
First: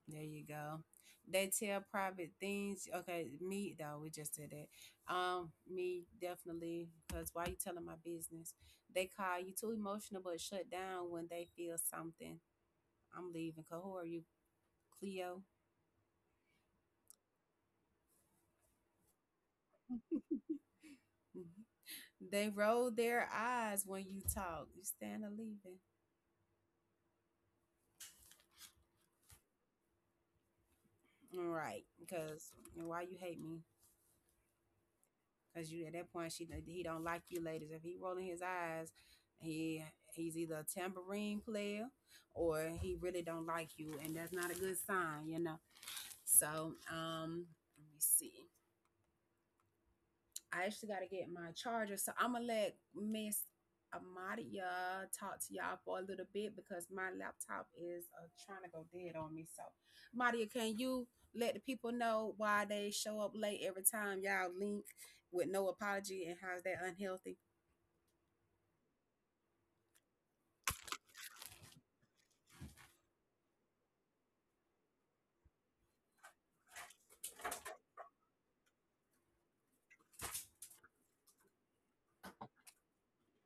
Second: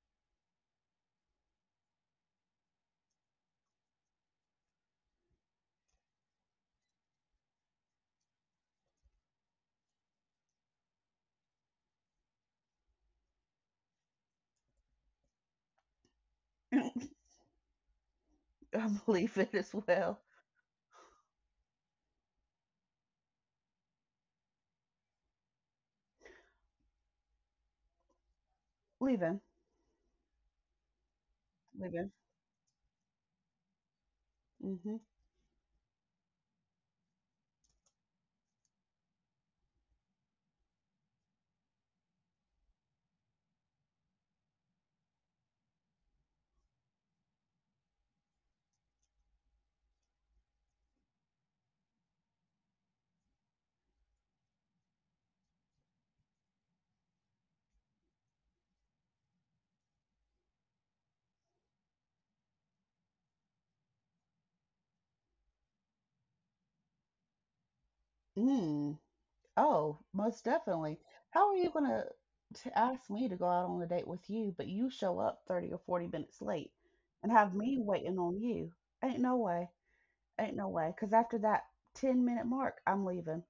S1: There you go. They tell private things. Okay, me though, we just did that. Me definitely, because why you telling my business? They call you too emotional, but shut down when they feel something. I'm leaving. Cause who are you, Cleo?
S2: I'm leaving as well.
S1: They roll their eyes when you talk. You stand a leaving.
S2: Leaving.
S1: All right,
S2: Leaving.
S1: because why you hate me?
S2: Mm-hmm.
S1: Because you, at that point, she, he don't like you, ladies. If he rolling his eyes, he he's either a tambourine player or he really don't like you, and that's not a good sign, you know. So let me see. I actually got to get my charger, so I'm gonna let Miss Amadia talk to y'all for a little bit because my laptop is trying to go dead on me. So, Amadia, can you let the people know why they show up late every time y'all link with no apology, and how's that unhealthy?
S2: Mm. Oh, most definitely. How are you gonna to ask me to go out on a date with you, but you show up 30 or 40 minutes late and have me waiting on you? Ain't no way. Ain't no way. Because after that 10-minute mark, I'm leaving.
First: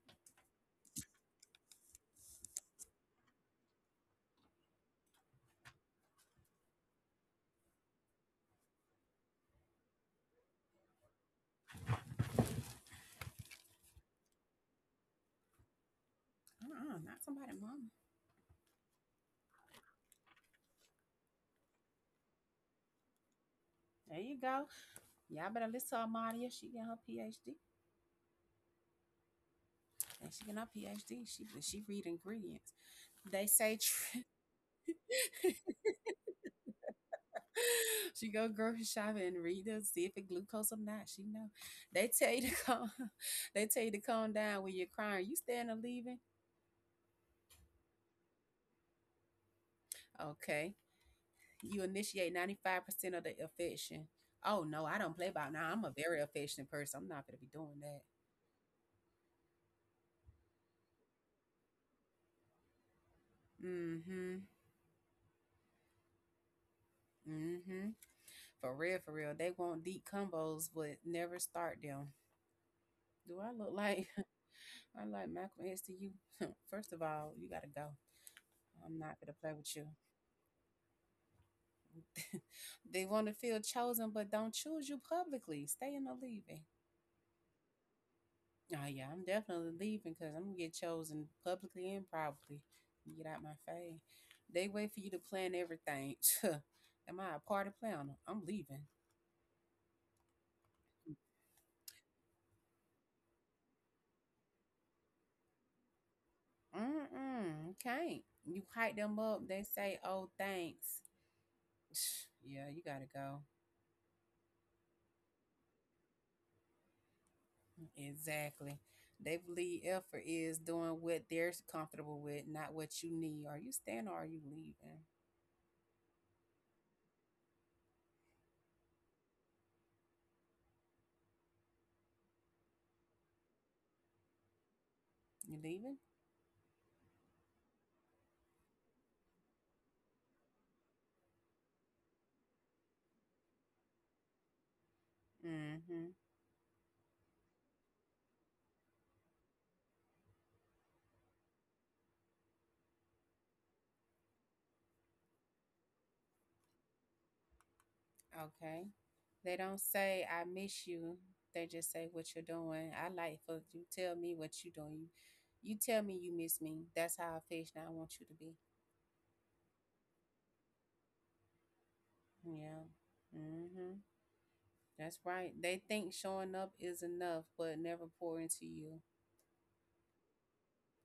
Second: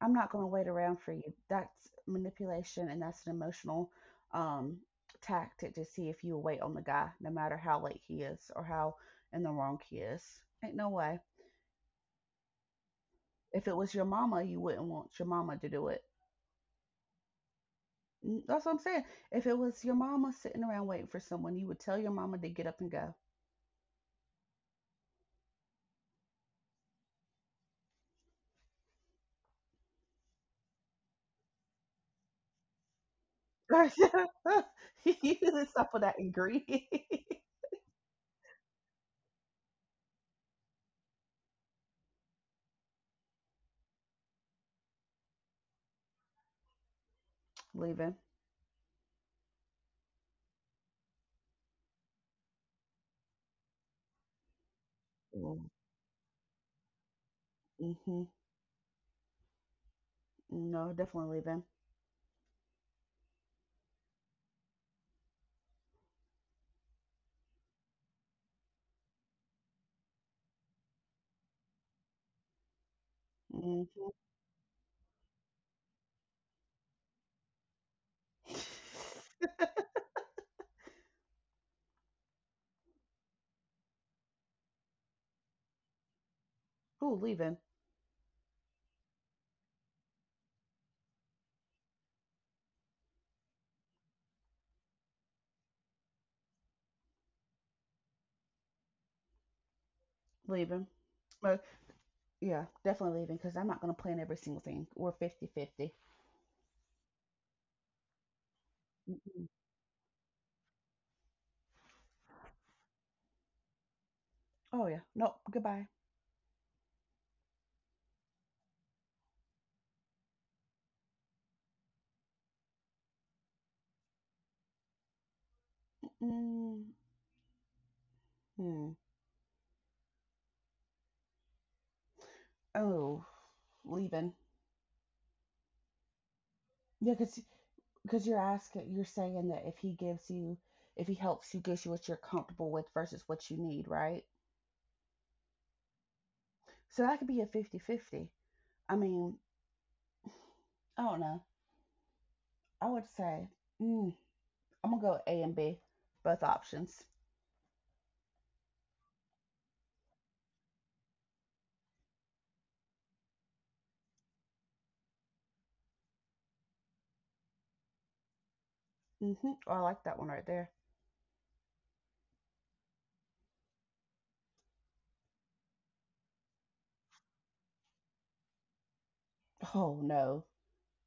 S2: I'm not going to wait around for you. That's manipulation and that's an emotional um, tactic to see if you wait on the guy, no matter how late he is or how in the wrong he is. Ain't no way. If it was your mama, you wouldn't want your mama to do it.
S1: Uh-uh, not somebody, mama.
S2: Mm, that's what I'm saying. If it was your mama sitting around waiting for someone, you would tell your mama to get up and go.
S1: There you go. Y'all better listen to Amadia. She got her PhD. And she got her PhD. She read ingredients. They say tr-
S2: You use up of that ingredient.
S1: she go grocery shopping and read it, see if it glucose or not. She know. They tell you to calm. They tell you to calm down when you're crying. You standing or leaving?
S2: Leaving.
S1: Okay. You initiate 95% of the affection. Oh no, I don't play about
S2: Mm-hmm.
S1: now. I'm a very affectionate person. I'm not gonna be doing that.
S2: Mm-hmm. No, definitely leaving.
S1: Mm-hmm. Mm-hmm. For real, for real. They want deep combos, but never start them. Do I look
S2: Mm-hmm.
S1: like I like Malcolm X to you? First of all, you gotta go. I'm not gonna play with you. They want to feel chosen, but don't choose you publicly. Stay in the leaving.
S2: Ooh, leaving.
S1: Oh yeah, I'm definitely leaving because I'm gonna get chosen publicly and privately. Get out my face. They wait for you to plan everything. Am I a party planner? I'm leaving.
S2: Leaving. But yeah, definitely leaving because I'm not going to plan every single thing. We're 50-50.
S1: Mm mm. Can't. You hype them up.
S2: Mm-mm.
S1: They say, "Oh, thanks." Yeah, you gotta go.
S2: Oh, yeah. Nope. Goodbye.
S1: Exactly. They believe effort is doing what they're comfortable with, not what you need. Are you staying or are you leaving?
S2: Mm-hmm. Oh, leaving.
S1: You leaving?
S2: Yeah, because you're asking, you're saying that if he gives you, if he helps you, gives you what you're comfortable with versus what you need, right?
S1: Mm-hmm.
S2: So that could be a 50-50. I mean, I don't know. I would say, mm, I'm going to go A and B, both options.
S1: Okay. They don't say I miss you. They just say what you're doing. I like for you tell me what you doing. You tell me you miss me. That's how I fish now I want you to be.
S2: Mm-hmm. Oh, I like that one right there.
S1: Yeah. Mhm. That's right. They think showing up is enough, but never pour into you.
S2: Oh, no.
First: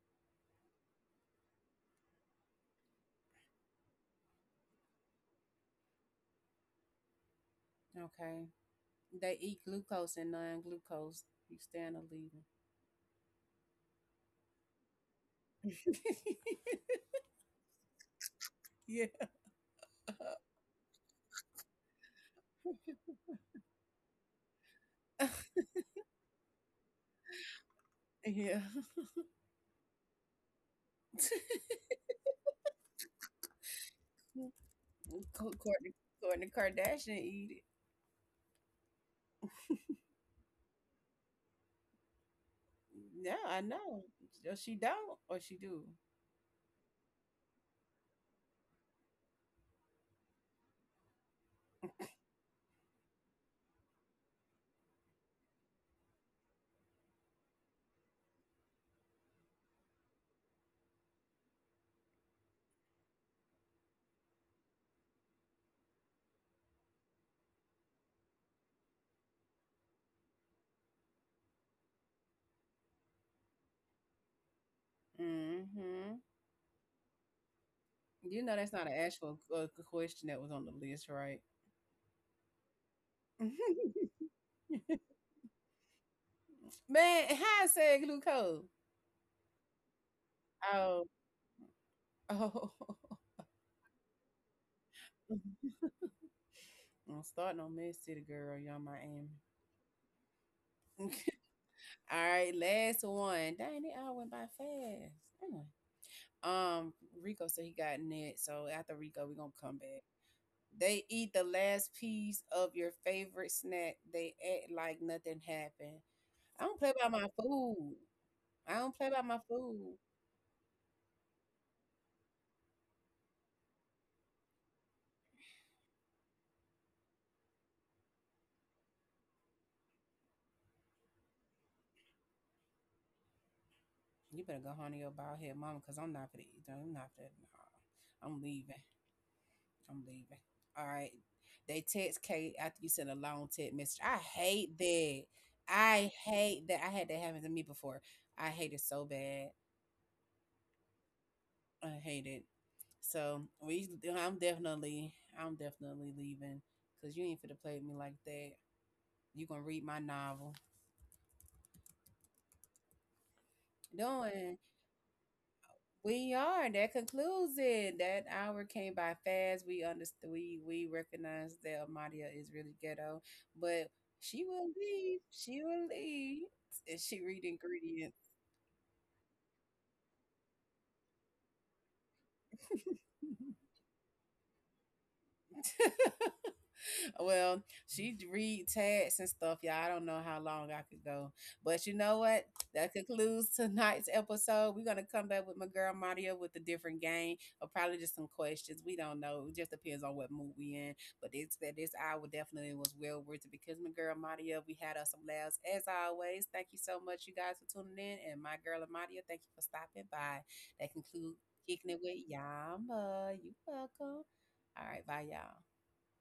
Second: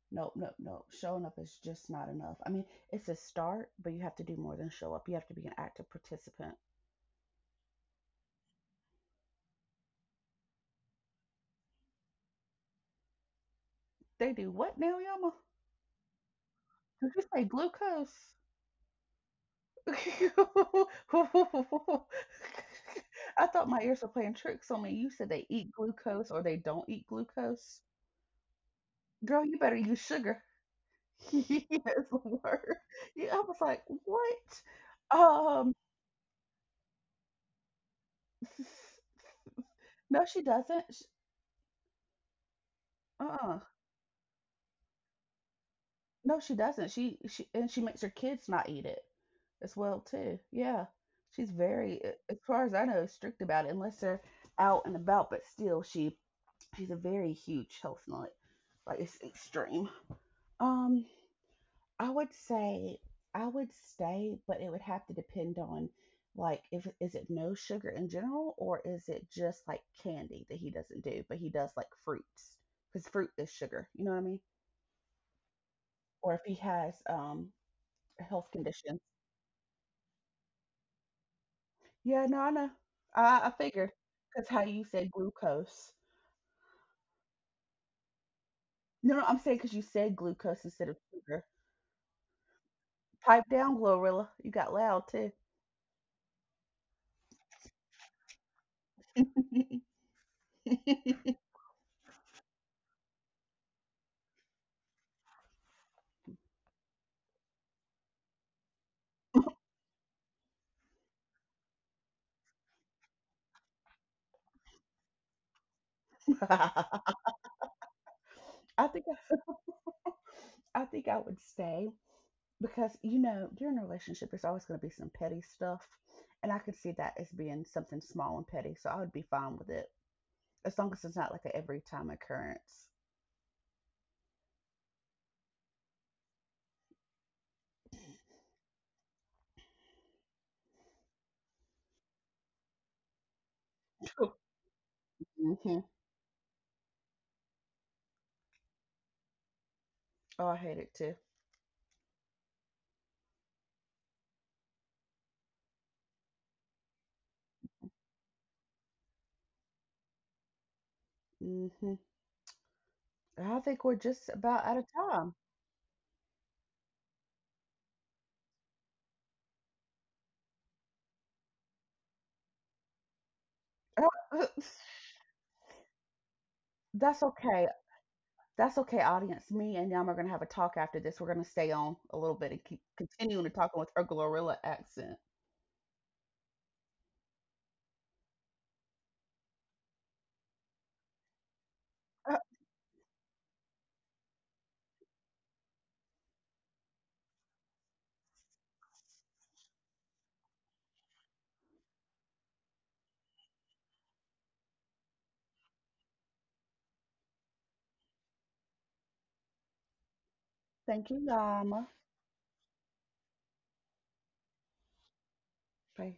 S2: Nope, nope, nope. Showing up is just not enough. I mean, it's a start, but you have to do more than show up. You have to be an active participant.
S1: Okay. They eat glucose and non glucose. You stand or leaving.
S2: They do what now, Yama? Did you say glucose?
S1: Yeah.
S2: I thought my ears were playing tricks on me. You said they eat glucose or they don't eat glucose.
S1: Yeah.
S2: Girl, you better use sugar. Yes, Lord. Yeah, I was like, what?
S1: Courtney, Courtney Kardashian eat it.
S2: No, she doesn't. Sh-
S1: Yeah,
S2: Uh-uh.
S1: I know. Or she don't, or she do.
S2: No, she doesn't. She and she makes her kids not eat it as well too. Yeah, she's very, as far as I know, strict about it unless they're out and about. But still, she's a very huge health nut. Like it's extreme. Um, I would say I would stay, but it would have to depend on like if is it no sugar in general or is it just like candy that he doesn't do, but he does like fruits because fruit is sugar. You know what I mean?
S1: Mm-hmm.
S2: Or if he has a
S1: You
S2: health
S1: know that's not an
S2: condition.
S1: actual question that was on the list, right?
S2: Yeah, no, I know. I figure. 'Cause how you said glucose.
S1: Man, how I said glucose?
S2: No, no, I'm saying because you said glucose instead of
S1: Oh,
S2: sugar.
S1: oh.
S2: Pipe down, Glorilla. You got loud too.
S1: I'm starting on Mess City, girl. Y'all, my aim. All right, last one. Dang, it, all went by fast. Dang. Um, Rico said he got net. So after Rico, we're gonna come back. They eat the last piece of your favorite snack. They act like nothing happened. I don't play about my food. I
S2: I
S1: don't
S2: think
S1: play about my food.
S2: I think I would say because you know during a relationship there's always going to be some petty stuff, and I could see that as being something small and petty, so I would be fine with it as long as it's not like an every time occurrence.
S1: You better go home to your bald head mama, cause I'm not for to eat. I'm not for. Nah, I'm leaving. I'm leaving. All right. They text Kate after you send a long text message. I hate that.
S2: Hmm.
S1: I hate that. I had that happen to me before. I hate it so bad.
S2: Oh, I hate it too.
S1: I hate it. So we, I'm definitely leaving because you ain't finna play with me like that. You gonna read my novel?
S2: Hmm. I think we're just
S1: Doing.
S2: about out of time.
S1: We are. That concludes it. That hour came by fast. We understand. We recognize that Amadia is really ghetto, but she will leave. She will leave, and she
S2: That's
S1: read
S2: okay.
S1: ingredients.
S2: That's okay, audience. Me and Yam are going to have a talk after this. We're going to stay on a little bit and keep continuing to talk with her gorilla accent.
S1: Well, she read tags and stuff, y'all. I don't know how long I could go, but you know
S2: Uh,
S1: what? That concludes tonight's episode. We're gonna come back with my girl Maria with a different game, or probably just some questions. We don't know. It just depends on what mood we in. But it's that this hour definitely was well worth it because my girl Maria, we had us some laughs as always. Thank you so much, you guys, for tuning in, and my girl Maria, thank you for stopping by. That
S2: thank you,
S1: concludes
S2: Yama.
S1: kicking it with Yama. You welcome. All right, bye y'all.
S2: Okay.